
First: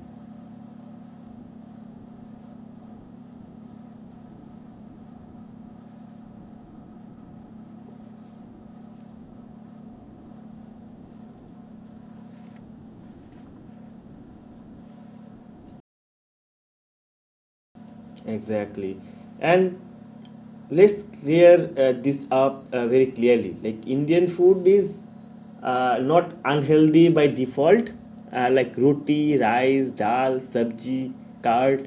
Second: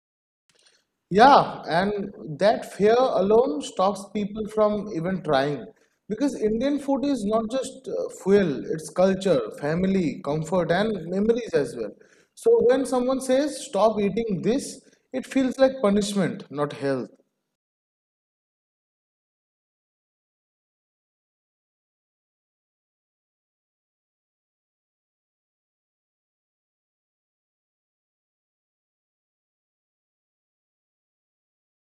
B: Yeah, and that fear alone stops people from even trying. Because Indian food is not just uh, fuel, it's culture, family, comfort, and memories as well. So when someone says, stop eating this, it feels like punishment, not health.
A: Exactly. And let's clear uh, this up uh, very clearly. Like Indian food is uh, not unhealthy by default. Uh, like roti, rice, dal, sabji, curd,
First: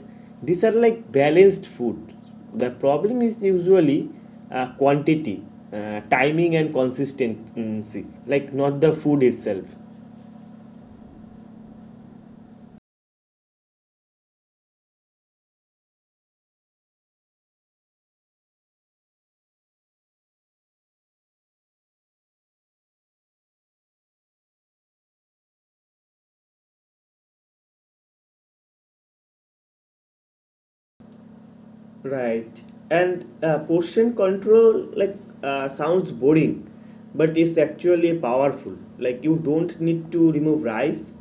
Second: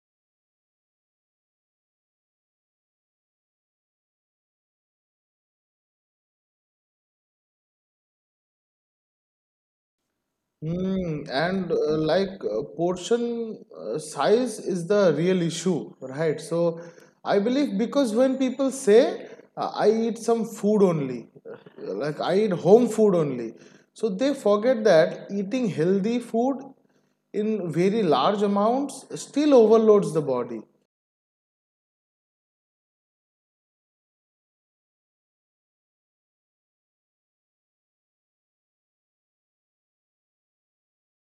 A: these are like balanced food. The problem is usually uh, quantity, uh, timing, and consistency, like not the food itself.
B: Mm, and uh, like uh, portion uh, size is the real issue, right? So I believe because when people say uh, I eat some food only, uh, like I eat home food only, so they forget that eating healthy food in very large amounts still overloads the body.
A: Right. And uh, portion control, like uh, sounds boring, but it's actually powerful. Like you don't need to remove rice,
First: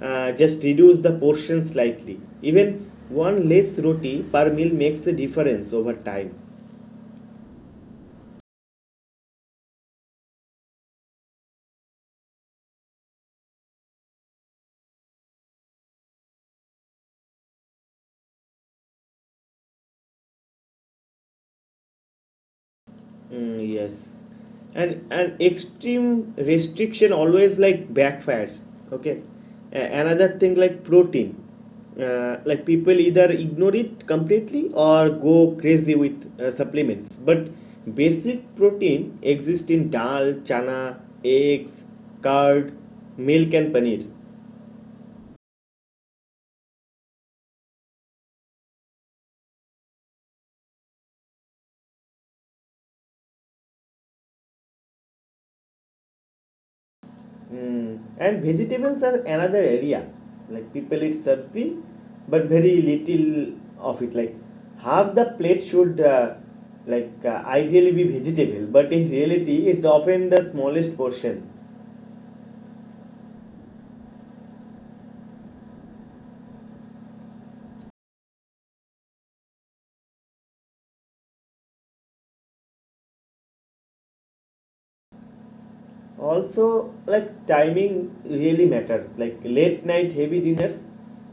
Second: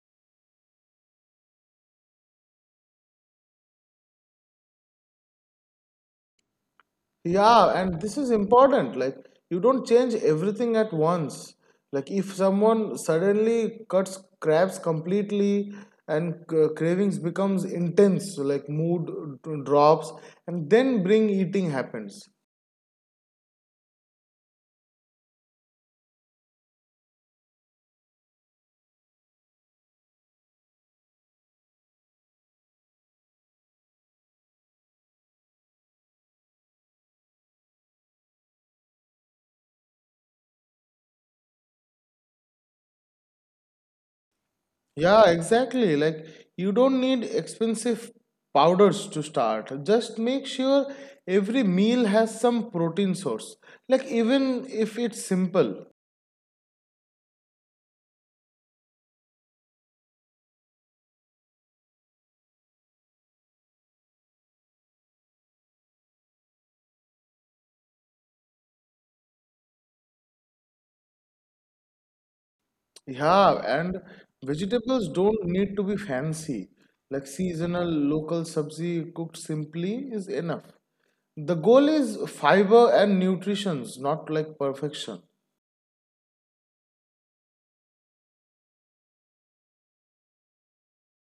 A: uh, just reduce the portion slightly. Even one less roti per meal makes a difference over time.
B: Yeah, and this is important. Like, you don't change everything at once. Like, if someone suddenly cuts crabs completely and c- cravings becomes intense, so like mood d- drops, and then bring eating happens.
A: Mm, yes. And and extreme restriction always like backfires. Okay. A- another thing, like protein. Uh, like people either ignore it completely or go crazy with uh, supplements. But basic protein exists in dal, chana, eggs, curd, milk, and paneer.
B: Yeah, exactly. Like, you don't need expensive powders to start. Just make sure every meal has some protein source. Like, even if it's simple.
A: Mm. And vegetables are another area. Like people eat sabzi, but very little of it. Like half the plate should, uh, like uh, ideally be vegetable, but in reality, it's often the smallest portion.
B: Yeah, and vegetables don't need to be fancy. Like seasonal local sabzi cooked simply is enough. The goal is fiber and nutrition, not like perfection.
A: Also, like timing really matters. Like late night heavy dinners,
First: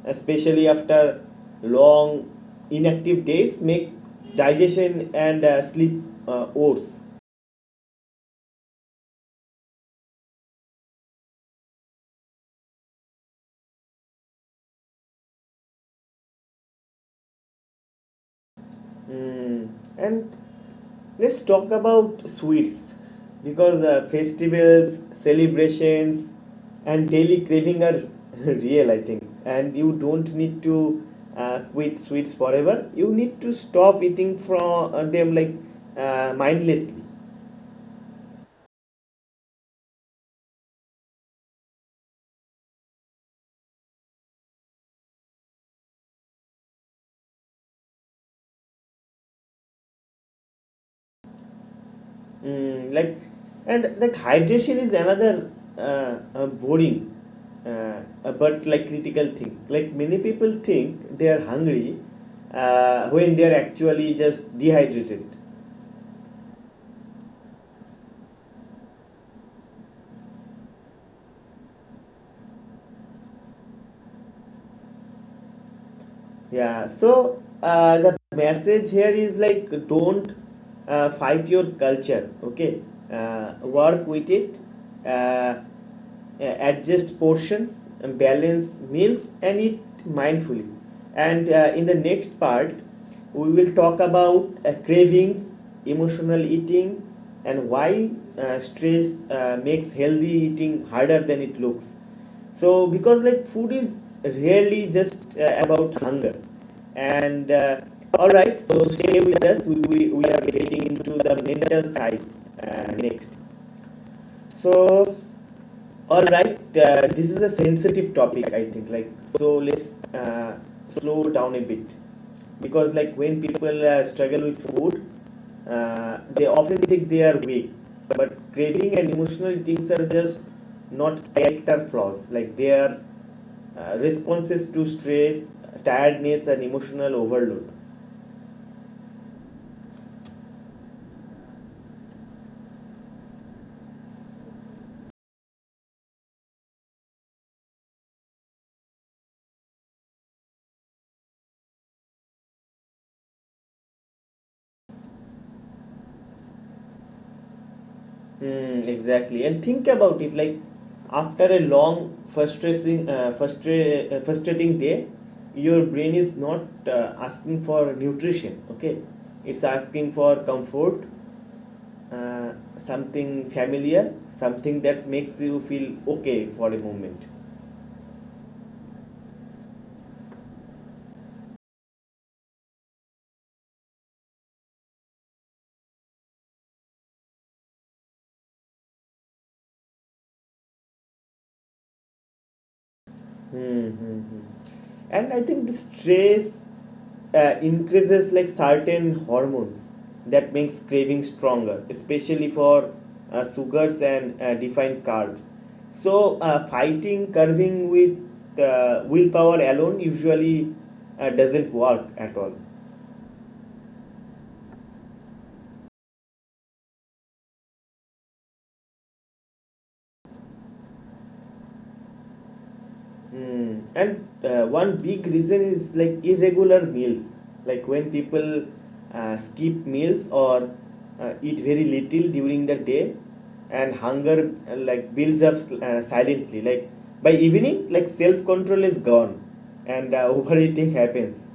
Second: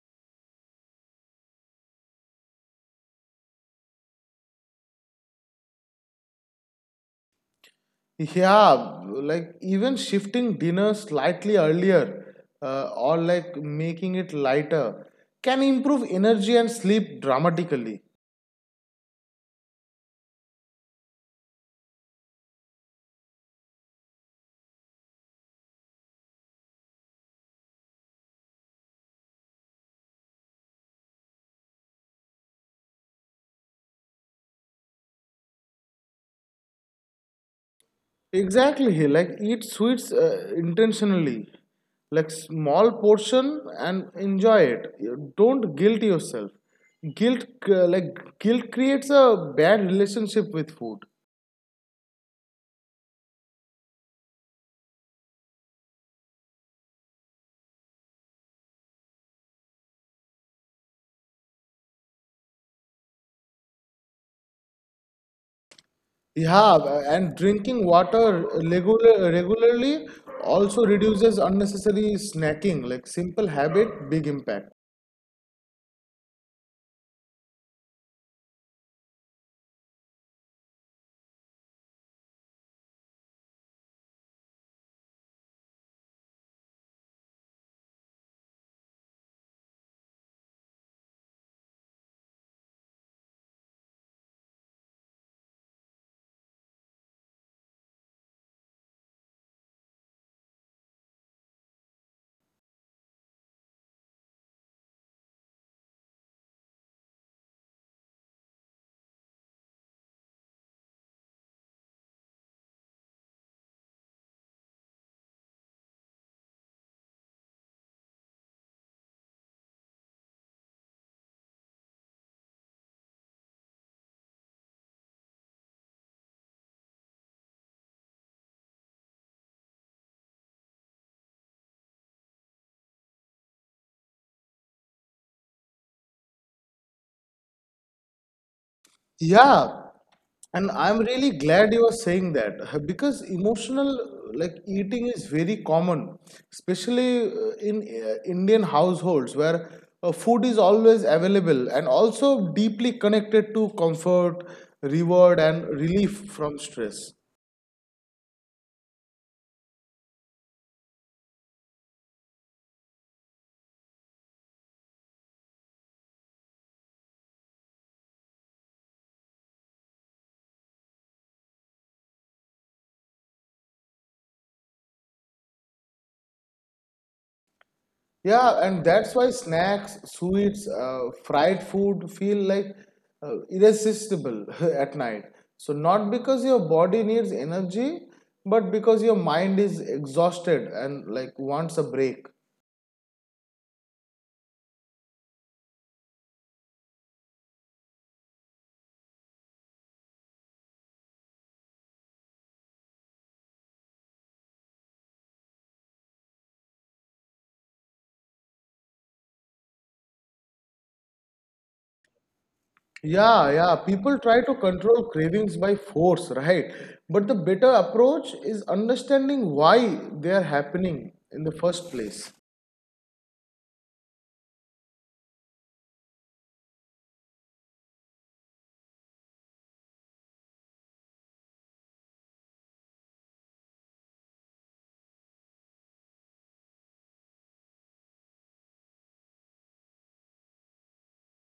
A: especially after long inactive days, make digestion and uh, sleep uh, worse.
B: Yeah, like even shifting dinner slightly earlier uh, or like making it lighter can improve energy and sleep dramatically.
A: Mm. And let's talk about sweets, because uh, festivals, celebrations, and daily craving are [laughs] real, I think. And you don't need to uh, quit sweets forever. You need to stop eating from uh, them like uh, mindlessly.
B: Exactly, he like eat sweets uh, intentionally, like small portion and enjoy it. You don't guilt yourself guilt uh, like guilt creates a bad relationship with food.
A: Mm, like and like hydration is another uh, uh, boring uh, uh, but like critical thing. Like many people think they are hungry uh, when they are actually just dehydrated.
B: Yeah, uh, and drinking water regular, regularly also reduces unnecessary snacking, like simple habit big impact.
A: Yeah, so uh, the message here is like don't uh, fight your culture, okay? Uh, work with it, uh, uh, adjust portions, balance meals, and eat mindfully. And uh, in the next part, we will talk about uh, cravings, emotional eating, and why uh, stress uh, makes healthy eating harder than it looks. So because like food is really just uh, about hunger and uh, all right, so stay with us. We, we, we are getting into the mental side uh, next. So, all right, uh, this is a sensitive topic, I think, like, so let's uh, slow down a bit, because like when people uh, struggle with food, uh, they often think they are weak, but craving and emotional things are just not character flaws. Like they are uh, responses to stress, tiredness, and emotional overload.
B: Yeah, and I'm really glad you are saying that [laughs] because emotional uh, like eating is very common, especially uh, in uh, Indian households where uh, food is always available and also deeply connected to comfort, reward, and relief from stress.
A: Hmm, exactly. And think about it like after a long, frustrating, uh, frustra- uh, frustrating day, your brain is not uh, asking for nutrition, okay? It's asking for comfort, uh, something familiar, something that makes you feel okay for a moment.
B: Yeah, and that's why snacks, sweets, uh, fried food feel like uh, irresistible [laughs] at night. So, not because your body needs energy, but because your mind is exhausted and like wants a break.
A: Mm-hmm. And I think the stress uh, increases like certain hormones that makes craving stronger, especially for uh, sugars and uh, defined carbs. So uh, fighting curving with uh, willpower alone usually uh, doesn't work at all.
B: Yeah, yeah, people try to control cravings by force, right? But the better approach is understanding why they are happening in the first place.
A: Mm. And uh, one big reason is like irregular meals, like when people uh, skip meals or uh, eat very little during the day, and hunger uh, like builds up uh, silently. Like by evening, like self control is gone, and uh, [laughs] overeating happens.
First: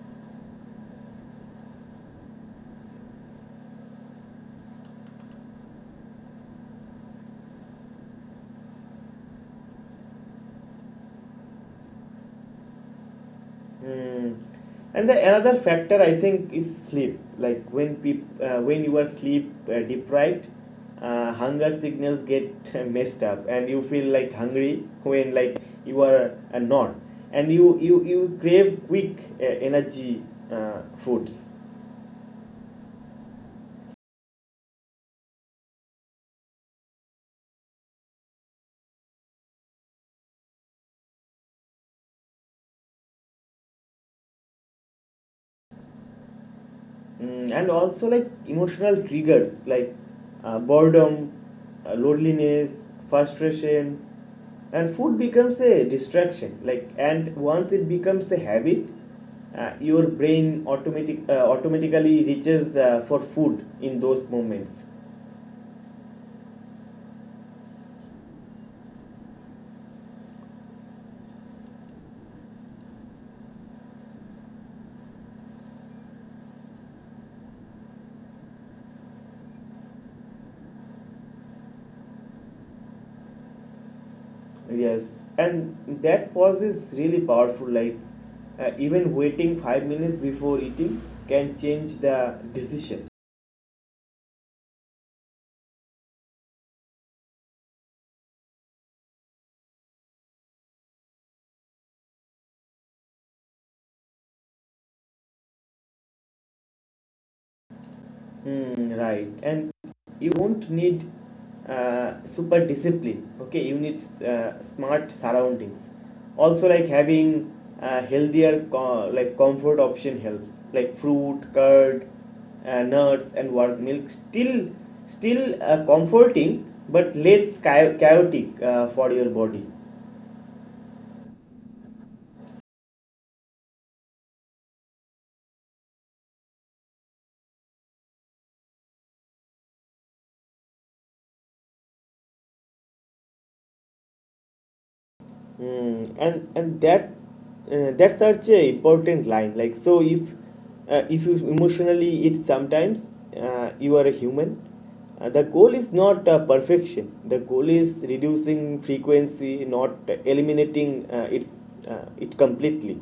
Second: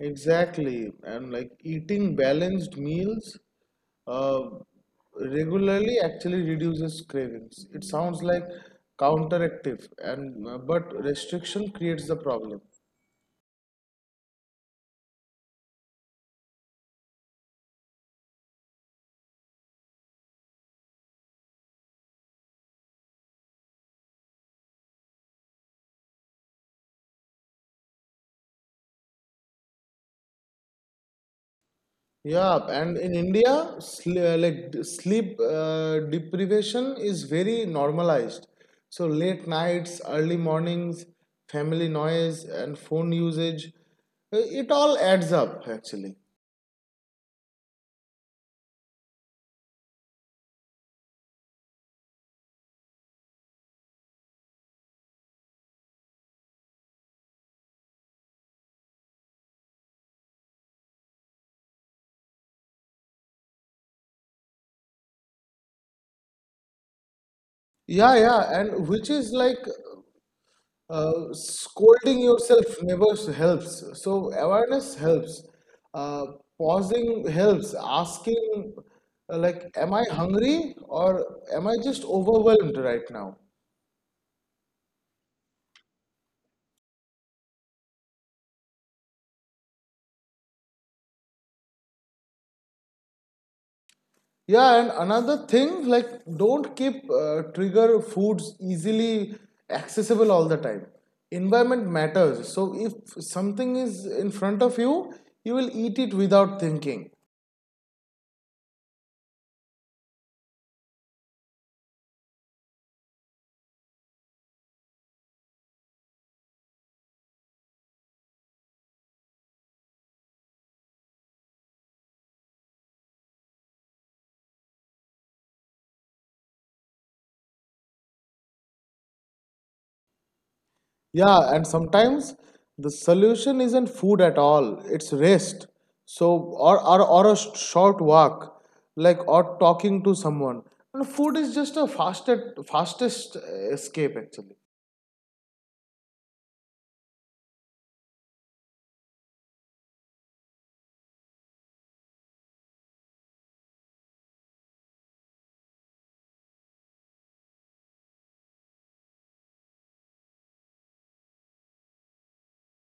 B: Exactly. And like eating balanced meals uh, regularly actually reduces cravings. It sounds like counteractive, and uh, but restriction creates the problem.
A: Mm. And the another factor I think is sleep. Like when peop- uh, when you are sleep uh, deprived, uh, hunger signals get uh, messed up, and you feel like hungry when like you are uh, not, and you you you crave quick uh, energy uh, foods.
B: Yeah, and in India, sl uh, like d- sleep uh, deprivation is very normalized. So late nights, early mornings, family noise, and phone usage, uh, it all adds up actually.
A: Mm, and also like emotional triggers like uh, boredom, uh, loneliness, frustrations, and food becomes a distraction. Like and once it becomes a habit, uh, your brain automatic uh, automatically reaches uh, for food in those moments.
B: Yeah, yeah, and which is like, Uh, scolding yourself never helps. So awareness helps. Uh, pausing helps. Asking, uh, like, am I hungry, or am I just overwhelmed right now?
A: Yes, and that pause is really powerful. Like uh, even waiting five minutes before eating can change the decision.
B: Yeah, and another thing, like, don't keep uh, trigger foods easily accessible all the time. Environment matters. So if something is in front of you, you will eat it without thinking.
A: Mm, right. And you won't need uh, super discipline. Okay, you need uh, smart surroundings. Also, like having uh, healthier co- like comfort option helps, like fruit, curd, uh, nuts, and warm milk. Still, still uh, comforting, but less chao- chaotic uh, for your body.
B: Yeah, and sometimes the solution isn't food at all, it's rest. So, or, or, or a sh- short walk, like, or talking to someone. And food is just a fastest, fastest uh, escape, actually.
A: Mm, and and that uh, that's such a important line. Like so, if uh, if you emotionally eat sometimes, uh, you are a human. Uh, the goal is not uh, perfection. The goal is reducing frequency, not eliminating uh, its uh, it completely.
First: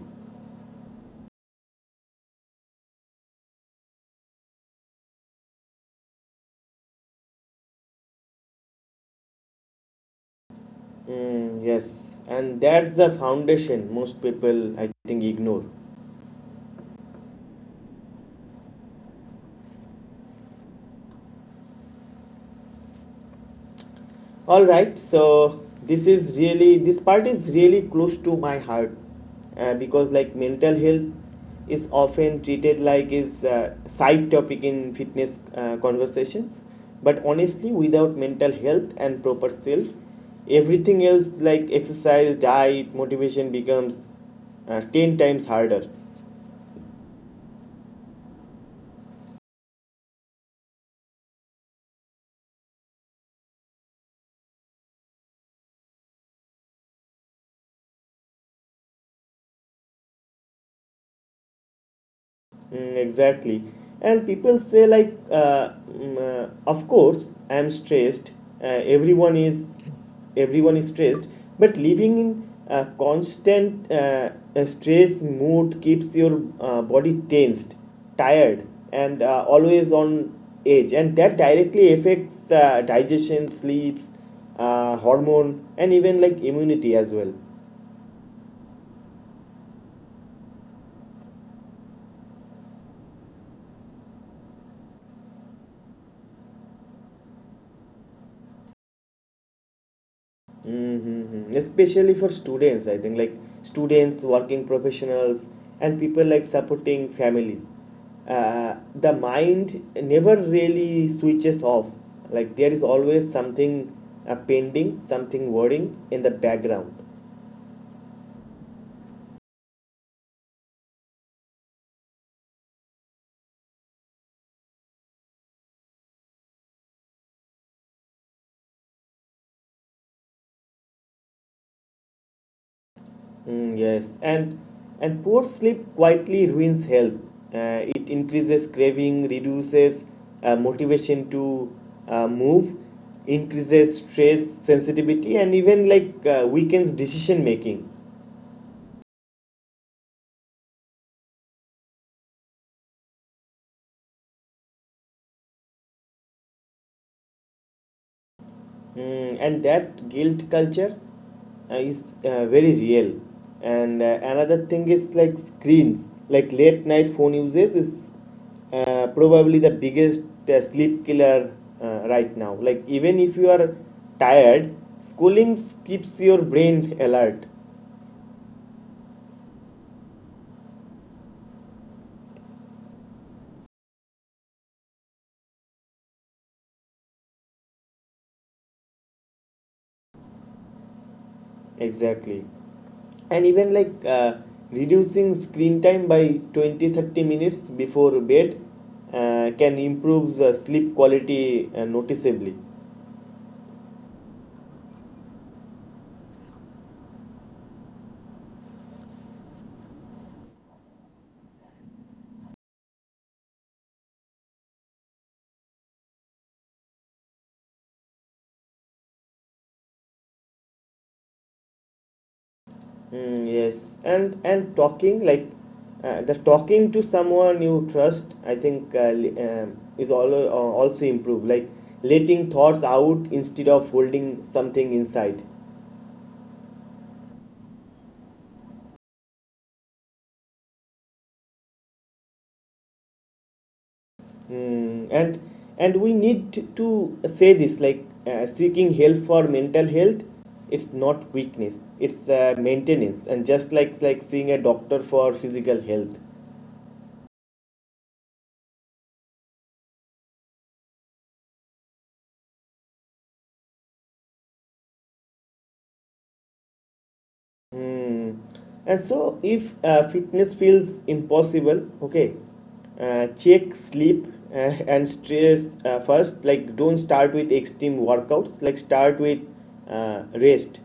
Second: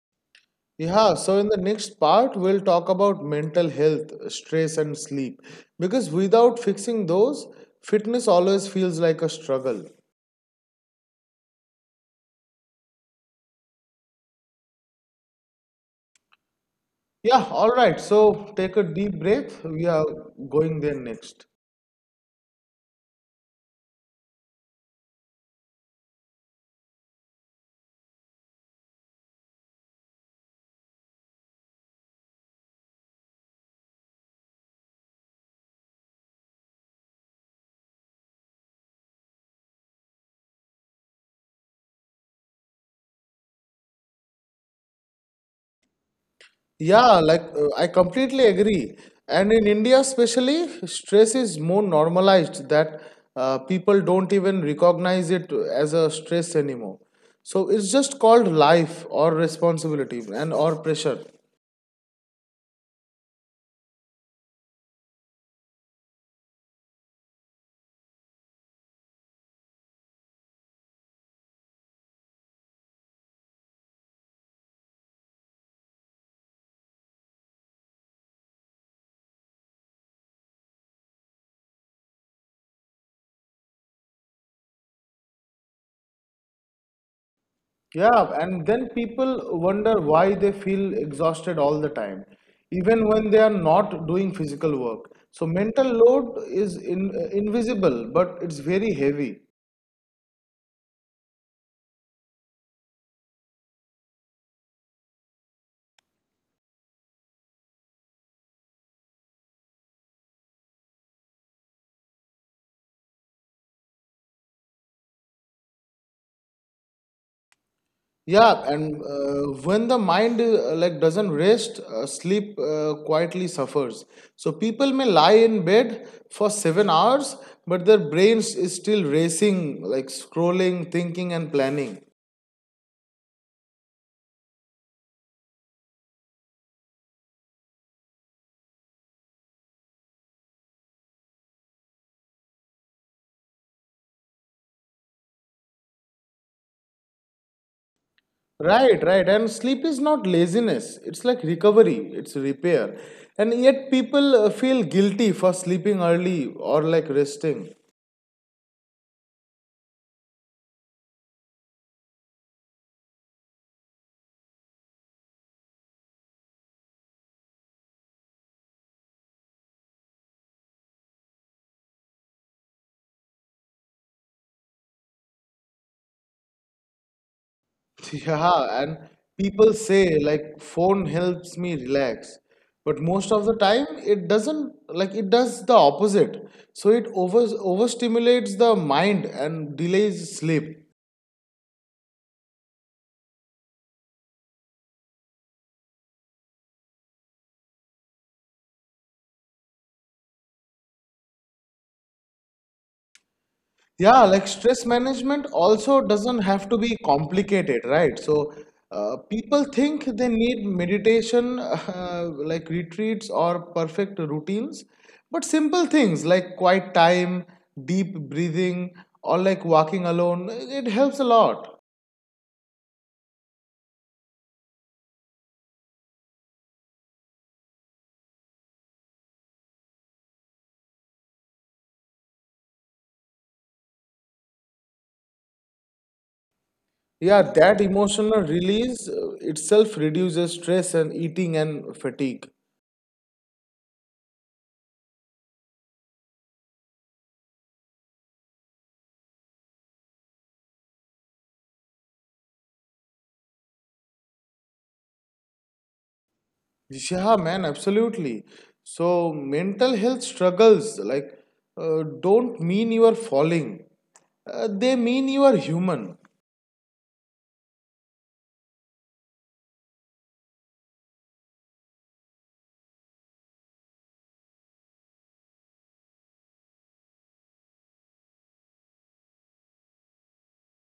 B: Yeah, so in the next part, we'll talk about mental health, stress, and sleep. Because without fixing those, fitness always feels like a struggle.
A: Mm, yes, and that's the foundation most people I think ignore.
B: Yeah, all right, so take a deep breath. We are going there next.
A: All right, so this is really this part is really close to my heart uh, because like mental health is often treated like is a side topic in fitness uh, conversations, but honestly, without mental health and proper self, everything else like exercise, diet, motivation becomes uh, ten times harder.
B: Yeah, like uh, I completely agree. And in India, especially, stress is more normalized that uh, people don't even recognize it as a stress anymore. So it's just called life or responsibility and or pressure.
A: Mm, exactly. And people say, like, uh, mm, uh, of course, I'm stressed. Uh, everyone is, everyone is stressed. But living in a constant uh, uh, stress mood keeps your uh, body tensed, tired, and uh, always on edge. And that directly affects uh, digestion, sleep, uh, hormone, and even like immunity as well.
B: Yeah, and then people wonder why they feel exhausted all the time, even when they are not doing physical work. So mental load is in, uh, invisible, but it's very heavy.
A: Mm-hmm. Especially for students, I think, like students, working professionals, and people like supporting families. Uh, the mind never really switches off. Like there is always something uh, pending, something worrying in the background.
B: Yeah, and uh, when the mind uh, like doesn't rest, uh, sleep uh, quietly suffers. So people may lie in bed for seven hours, but their brains is still racing, like scrolling, thinking, and planning.
A: Mm, yes, and and poor sleep quietly ruins health. Uh, it increases craving, reduces uh, motivation to uh, move, increases stress, sensitivity, and even like uh, weakens decision making.
B: Right, right. And sleep is not laziness. It's like recovery. It's repair. And yet people uh, feel guilty for sleeping early or like resting.
A: Mm, and that guilt culture uh, is uh, very real. And uh, another thing is like screens, like late night phone usage is uh, probably the biggest uh, sleep killer uh, right now. Like even if you are tired, schooling keeps your brain alert.
B: [laughs] Yeah, and people say like phone helps me relax, but most of the time it doesn't, like it does the opposite. So it over overstimulates the mind and delays sleep.
A: Exactly. And even like uh, reducing screen time by twenty thirty minutes before bed uh, can improve the sleep quality uh, noticeably.
B: Yeah, like stress management also doesn't have to be complicated, right? So, uh, people think they need meditation, [laughs] uh, like retreats or perfect routines, but simple things like quiet time, deep breathing, or like walking alone, it helps a lot.
A: Mm, yes, and and talking like uh, the talking to someone you trust, I think uh, li- um, is all, uh, also improved. Like letting thoughts out instead of holding something inside.
B: Yeah, that emotional release uh, itself reduces stress and eating and fatigue.
A: Mm, and and we need to, to say this like uh, seeking help for mental health. It's not weakness. It's uh, maintenance, and just like like seeing a doctor for physical health.
B: Yeah, man, absolutely. So, mental health struggles like uh, don't mean you are falling. Uh, they mean you are human.
A: Hmm. And so, if uh, fitness feels impossible, okay, uh, check sleep uh, and stress uh, first. Like, don't start with extreme workouts. Like, start with uh, rest.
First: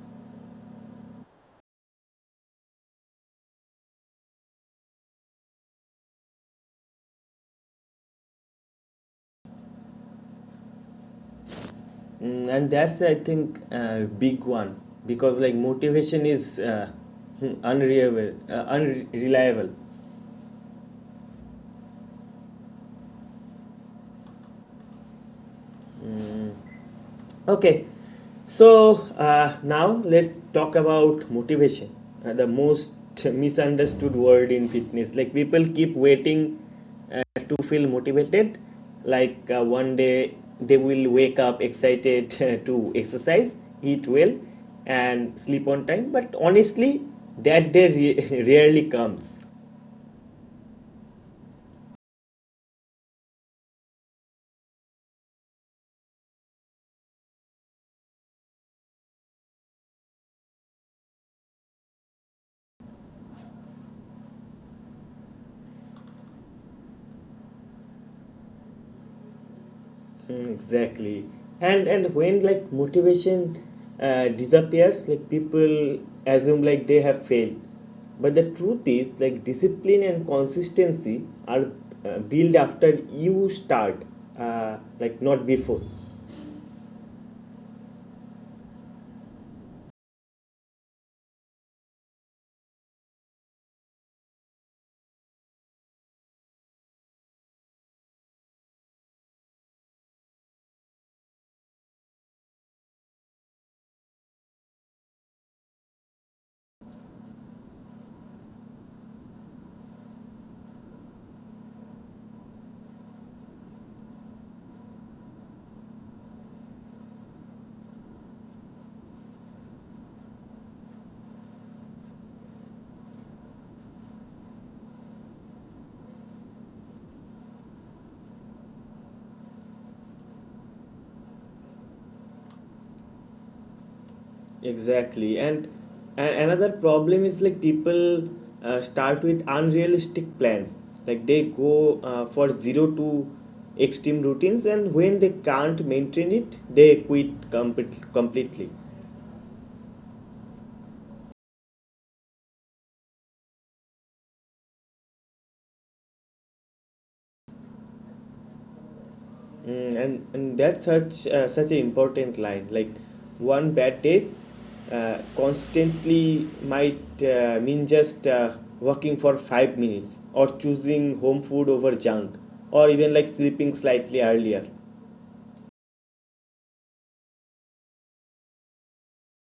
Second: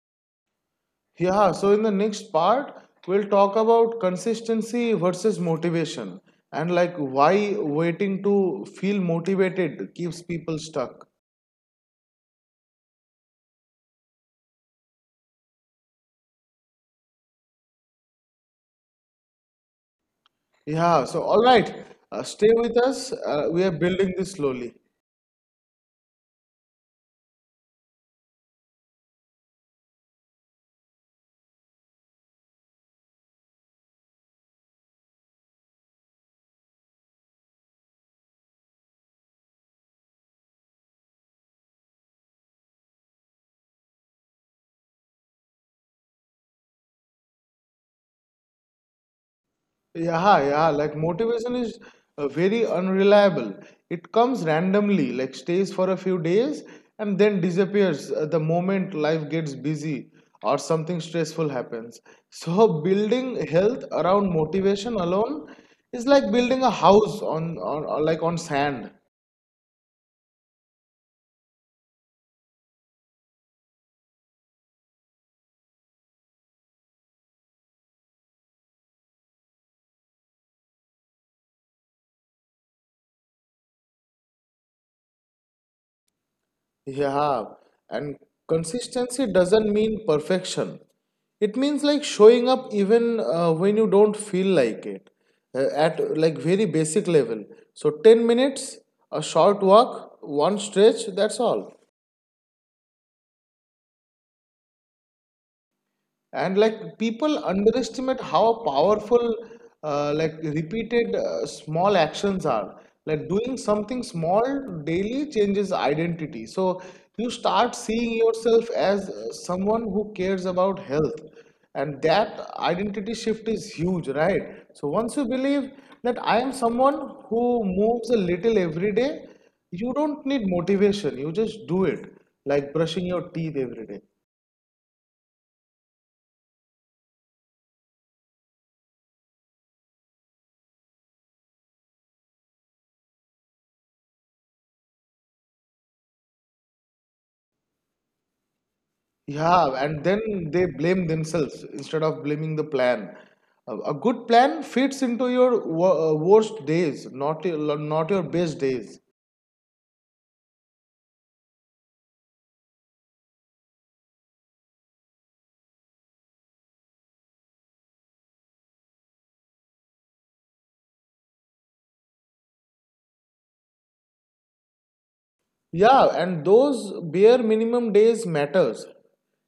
B: Yeah, so in the next part, we'll talk about consistency versus motivation and like why waiting to feel motivated keeps people stuck.
A: Mm, and that's I think a big one because like motivation is uh, [laughs] unreliable uh, unreliable.
B: Yeah, so all right, uh, stay with us. Uh, we are building this slowly.
A: Okay, so uh, now let's talk about motivation, uh, the most misunderstood word in fitness. Like people keep waiting to feel motivated, like uh, one day they will wake up excited [laughs] to exercise, eat well, and sleep on time. But honestly, that day re- [laughs] rarely comes.
B: Yeah, yeah, like motivation is uh, very unreliable. It comes randomly, like stays for a few days and then disappears uh, the moment life gets busy or something stressful happens. So, [laughs] building health around motivation alone is like building a house on, on, on like on sand.
A: Mm, exactly and and when like motivation uh, disappears like people assume like they have failed, but the truth is like discipline and consistency are uh, built after you start, uh, like not before.
B: Yeah, and consistency doesn't mean perfection. It means like showing up even uh, when you don't feel like it, uh, at like very basic level. So ten minutes, a short walk, one stretch, that's all. And like people underestimate how powerful, uh, like repeated, uh, small actions are. Like doing something small daily changes identity. So you start seeing yourself as uh, someone who cares about health, and that identity shift is huge, right? So once you believe that I am someone who moves a little every day, you don't need motivation, you just do it, like brushing your teeth every day.
A: Exactly. And, and another problem is like people uh, start with unrealistic plans. Like they go uh, for zero to extreme routines, and when they can't maintain it, they quit complete, completely.
B: Yeah, and then they blame themselves instead of blaming the plan. A a good plan fits into your wo- uh, worst days, not your, not your best days.
A: Mm, and, and that's such uh, such an important line. Like one bad taste uh, constantly might uh, mean just uh, working for five minutes or choosing home food over junk or even like sleeping slightly earlier.
B: Yeah, and those bare minimum days matters.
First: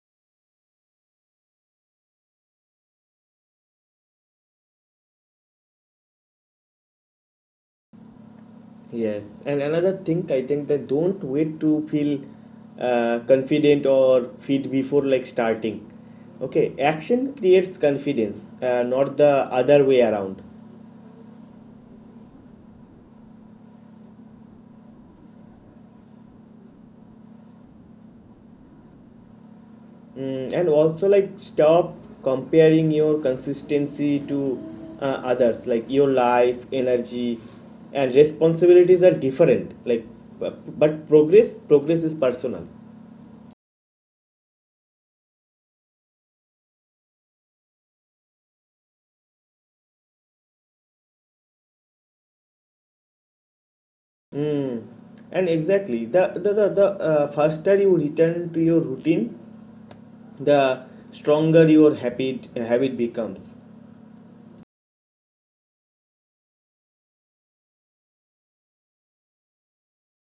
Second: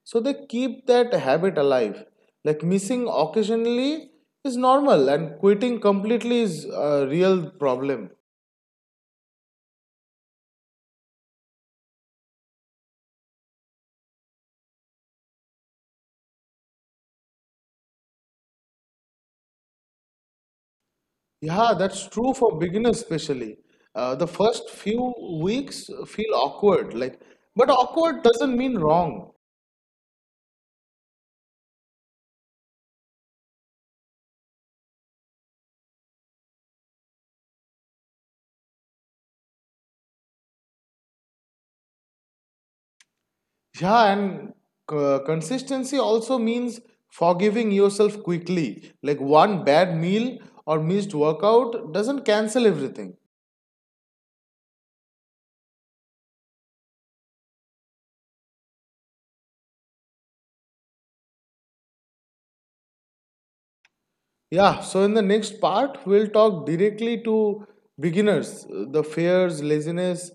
B: So they keep that habit alive. Like missing occasionally is normal, and quitting completely is a real problem.
A: Yes, and another thing I think that don't wait to feel uh, confident or fit before like starting. Okay, action creates confidence, uh, not the other way around.
B: Yeah, that's true for beginners especially. Uh, the first few weeks feel awkward, like, but awkward doesn't mean wrong.
A: Mm, and also like stop comparing your consistency to uh, others. Like your life, energy, and responsibilities are different. Like, bu- but progress progress is personal.
B: Yeah, and uh, consistency also means forgiving yourself quickly. Like one bad meal or missed workout doesn't cancel everything.
A: Mm. And exactly, the the the, the uh, faster you return to your routine, the stronger your habit habit becomes.
B: Yeah, so in the next part, we'll talk directly to beginners, uh, the fears, laziness,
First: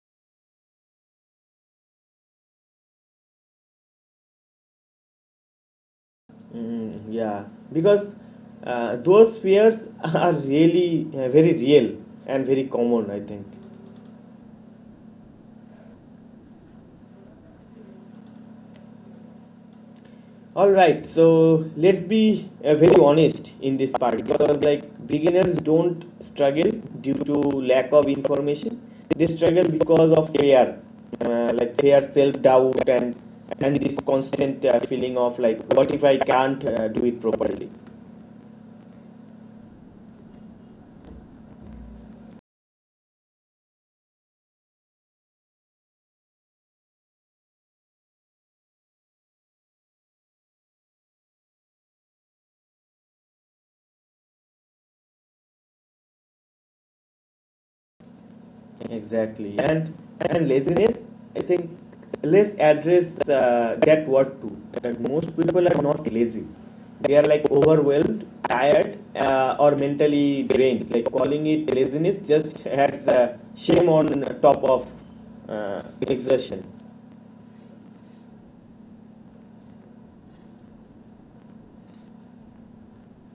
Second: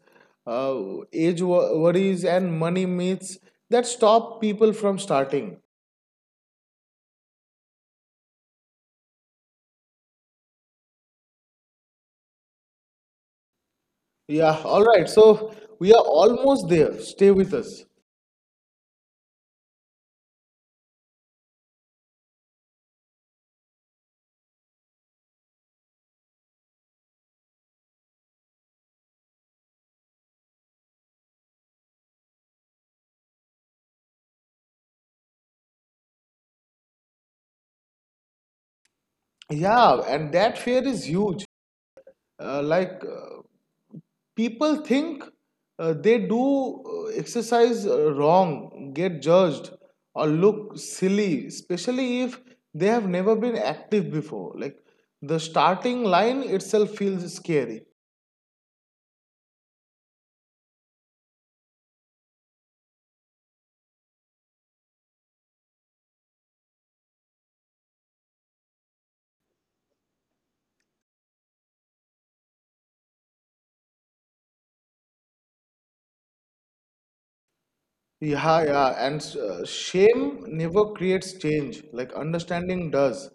B: uh, age wo- worries, and money myths that stop people from starting.
A: Mm, yeah, because uh, those fears [laughs] are really uh, very real and very common I think.
B: Yeah, all right. So we are almost there. Stay with us.
A: All right, so let's be uh, very honest in this part because like beginners don't struggle due to lack of information. They struggle because of fear, uh, like fear, self doubt, and and this constant uh, feeling of like, what if I can't uh, do it properly?
B: Yeah, and that fear is huge. Uh, like uh, people think uh, they do uh, exercise uh, wrong, get judged, or look silly, especially if they have never been active before. Like the starting line itself feels scary.
A: Exactly. And and laziness, I think, let's address uh, that word too. That most people are not lazy. They are like overwhelmed, tired, uh, or mentally drained. Like calling it laziness just has uh, shame on top of uh, exertion.
B: Yeah, yeah, and uh, shame never creates change, like understanding does.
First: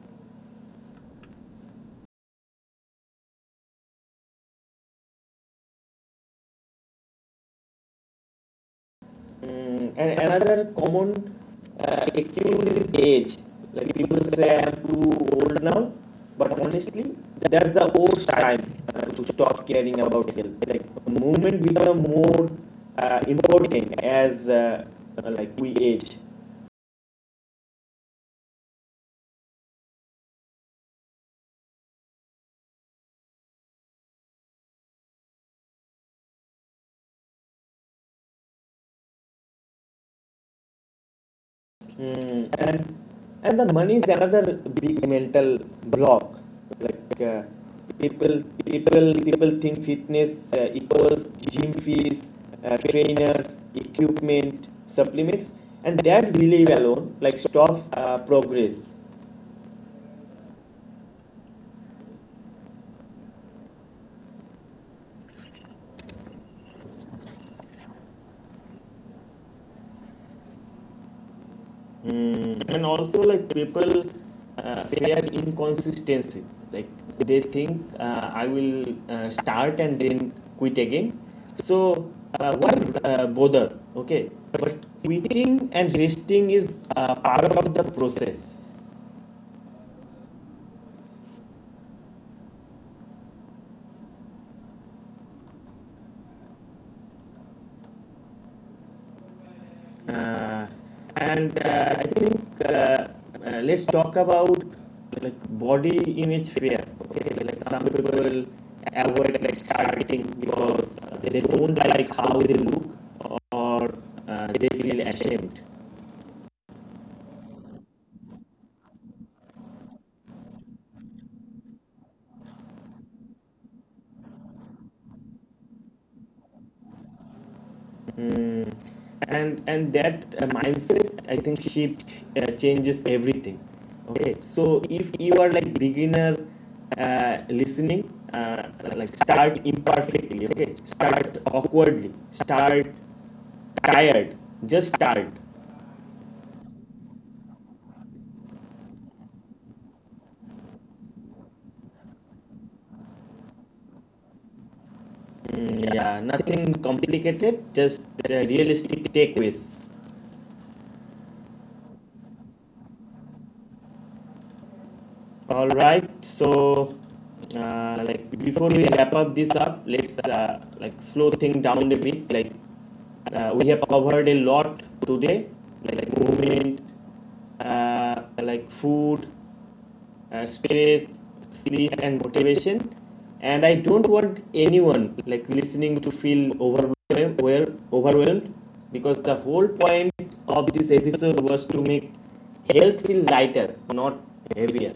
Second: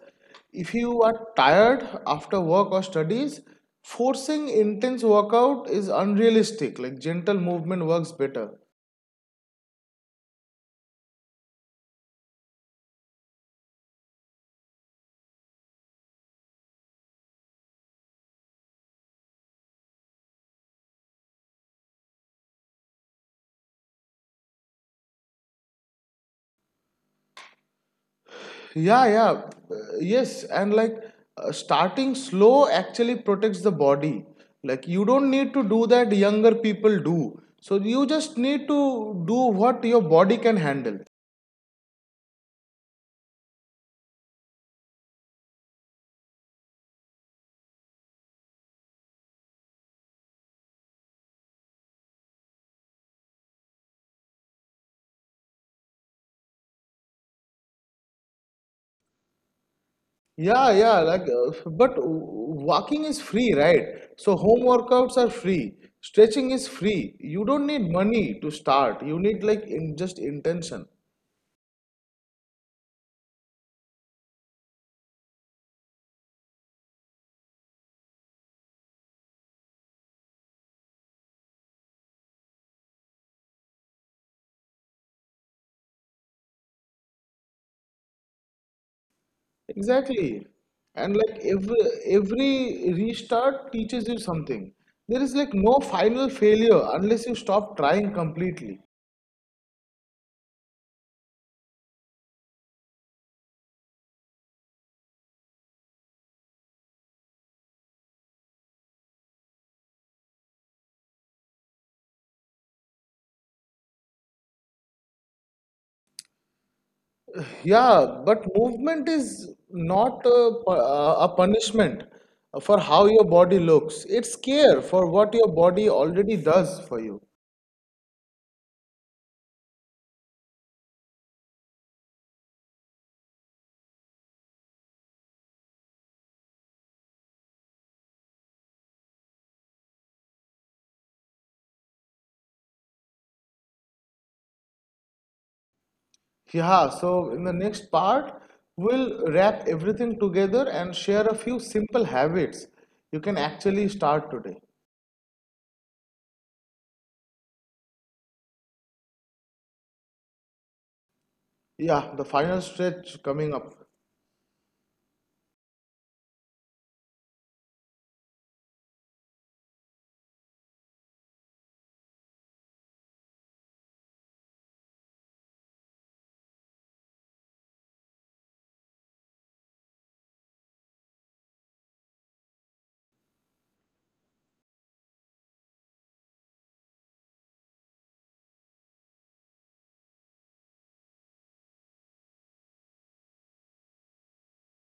B: If you are tired after work or studies, forcing intense workout is unrealistic. Like gentle movement works better.
A: Mm, and another common uh, excuse is age. Like people say I'm too old now, but honestly, that's the worst time uh, to stop caring about health. Like movement become more uh, important as uh, like we age.
B: Yeah, yeah, uh, yes, and like uh, starting slow actually protects the body. Like you don't need to do that younger people do. So you just need to do what your body can handle.
A: Mm, and and the money is another big mental block. Like uh, people, people, people think fitness uh, equals gym fees, uh, trainers, equipment, supplements, and that belief alone like stops uh, progress.
B: Yeah, yeah, like, uh, but walking is free, right? So home workouts are free. Stretching is free. You don't need money to start. You need like in just intention.
A: Mm, and also like people uh, fear inconsistency, like they think, uh, I will uh, start and then quit again, so uh, why uh, bother? Okay, but quitting and resting is uh, part of the process.
B: Exactly. And like every every restart teaches you something. There is like no final failure unless you stop trying completely.
A: Uh, and uh, I think uh, uh, let's talk about like body image fear. Okay, like some people avoid like starting because they don't like how they look or uh, they feel ashamed.
B: Yeah, but movement is not a, pu- a punishment for how your body looks. It's care for what your body already does for you.
A: Mm. And and that uh, mindset, I think, shift uh, changes everything. Okay, so if you are like beginner uh, listening, uh, like start imperfectly. Okay, start awkwardly. Start tired. Just start.
B: Yeah, so in the next part, we'll wrap everything together and share a few simple habits you can actually start today.
A: Mm, yeah, nothing complicated. Just uh, realistic takeaways.
B: Yeah, the final stretch coming up.
A: All right. So, uh, like before we wrap up this up, let's uh, like slow things down a bit. Like uh, we have covered a lot today, like like movement, uh, like food, uh, stress, sleep, and motivation. And I don't want anyone like listening to feel overwhelmed, well, overwhelmed, because the whole point of this episode was to make health feel lighter, not heavier.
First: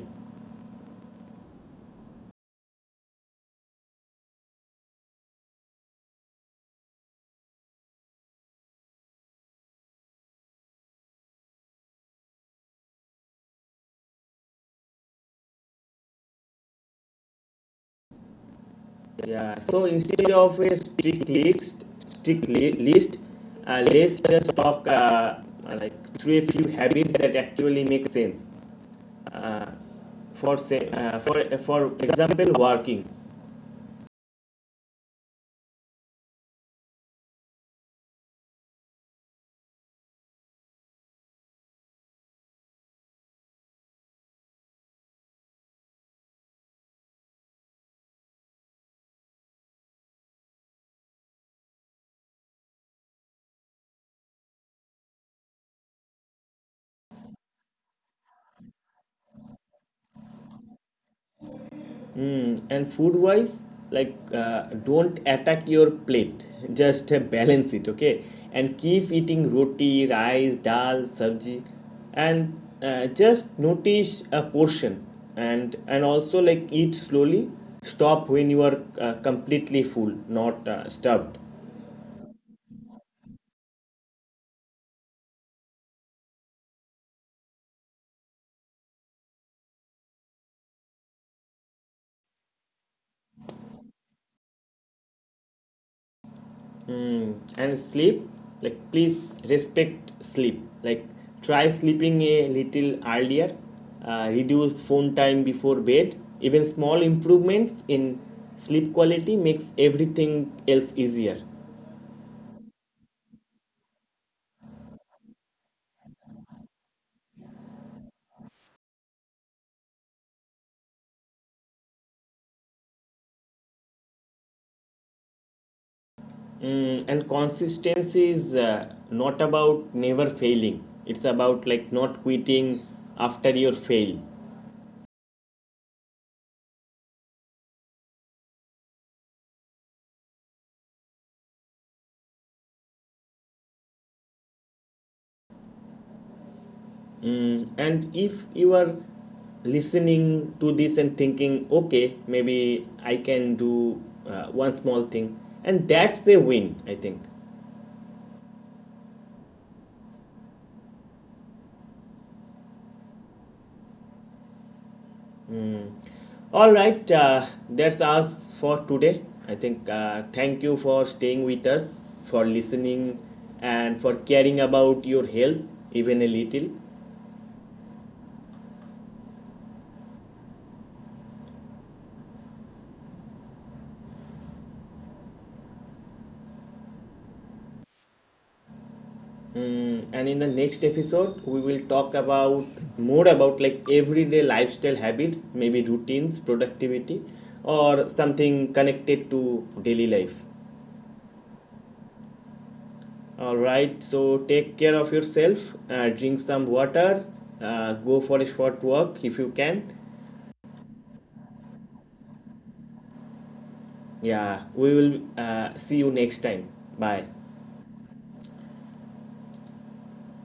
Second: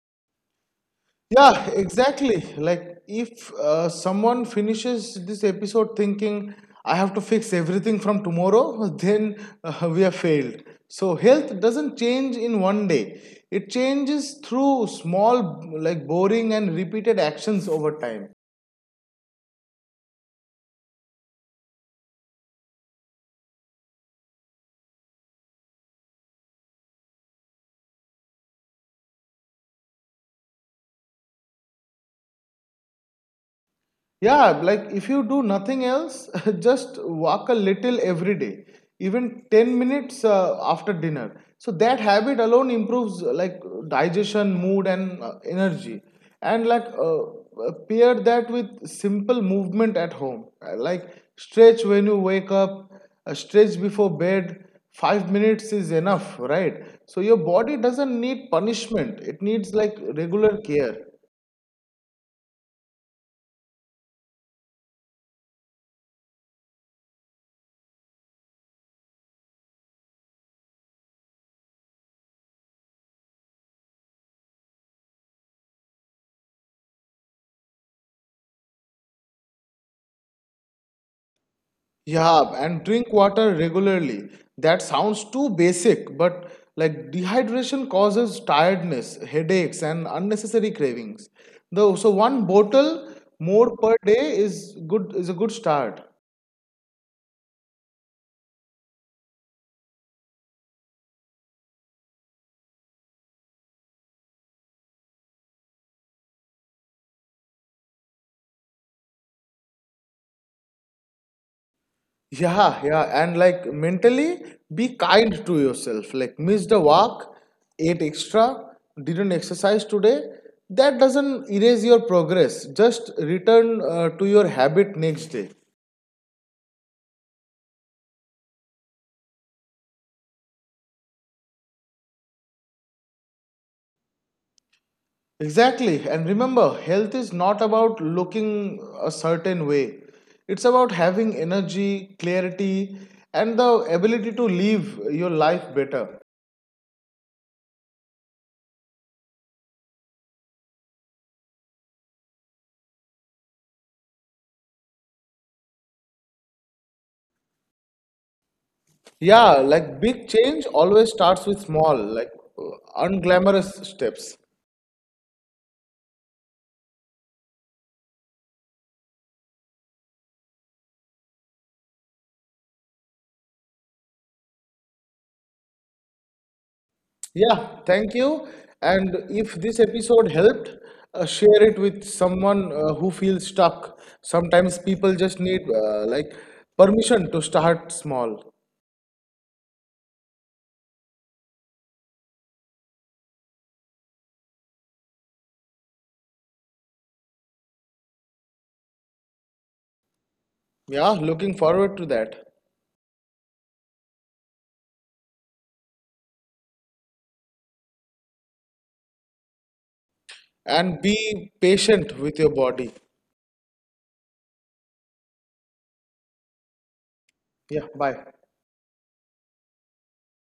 B: Yeah, exactly. Like if uh, someone finishes this episode thinking, I have to fix everything from tomorrow, [laughs] then uh, we have failed. So health doesn't change in one day. It changes through small, like boring and repeated actions over time.
A: Yeah, so instead of a strict list, strict li- list, uh, let's just talk uh, like through a few habits that actually make sense. Uh, for say, uh, for for example, working.
B: Yeah, like if you do nothing else, [laughs] just walk a little every day, even ten minutes uh, after dinner. So that habit alone improves uh, like digestion, mood, and uh, energy. And like uh, uh, pair that with simple movement at home. Uh, like stretch when you wake up, uh, stretch before bed. Five minutes is enough, right? So your body doesn't need punishment, it needs like regular care.
A: and and food wise like uh, don't attack your plate [laughs] just uh, balance it, okay, and keep eating roti, rice, dal, sabji, and uh, just notice a portion. and and also like eat slowly, stop when you are uh, completely full, not uh, stuffed.
B: Yeah, and drink water regularly. That sounds too basic, but like dehydration causes tiredness, headaches, and unnecessary cravings. Though, so one bottle more per day is good is a good start.
A: Mm. And sleep, like please respect sleep. Like try sleeping a little earlier, uh, reduce phone time before bed. Even small improvements in sleep quality makes everything else easier.
B: Yeah, yeah, and like mentally, be kind to yourself. Like missed the walk, ate extra, didn't exercise today. That doesn't erase your progress. Just return uh, to your habit next day.
A: Mm, and consistency is uh, not about never failing, it's about like not quitting after your fail.
B: Exactly. And remember, health is not about looking a certain way. It's about having energy, clarity, and the ability to live your life better.
A: Mm, and if you are listening to this and thinking, okay, maybe I can do uh, one small thing, and that's a win, I think.
B: Yeah, like big change always starts with small, like uh, unglamorous steps.
A: All right, uh, that's us for today. I think uh, thank you for staying with us, for listening, and for caring about your health even a little.
B: Yeah, thank you. And if this episode helped, uh, share it with someone uh, who feels stuck. Sometimes people just need uh, like permission to start small.
A: Mm, and in the next episode, we will talk about more about like everyday lifestyle habits, maybe routines, productivity, or something connected to daily life.
B: Yeah, looking forward to that.
A: All right, so take care of yourself, uh, drink some water, uh, go for a short walk if you can.
B: And be patient with your body.
A: Yeah, we will uh, see you next time. Bye.
B: Yeah, bye.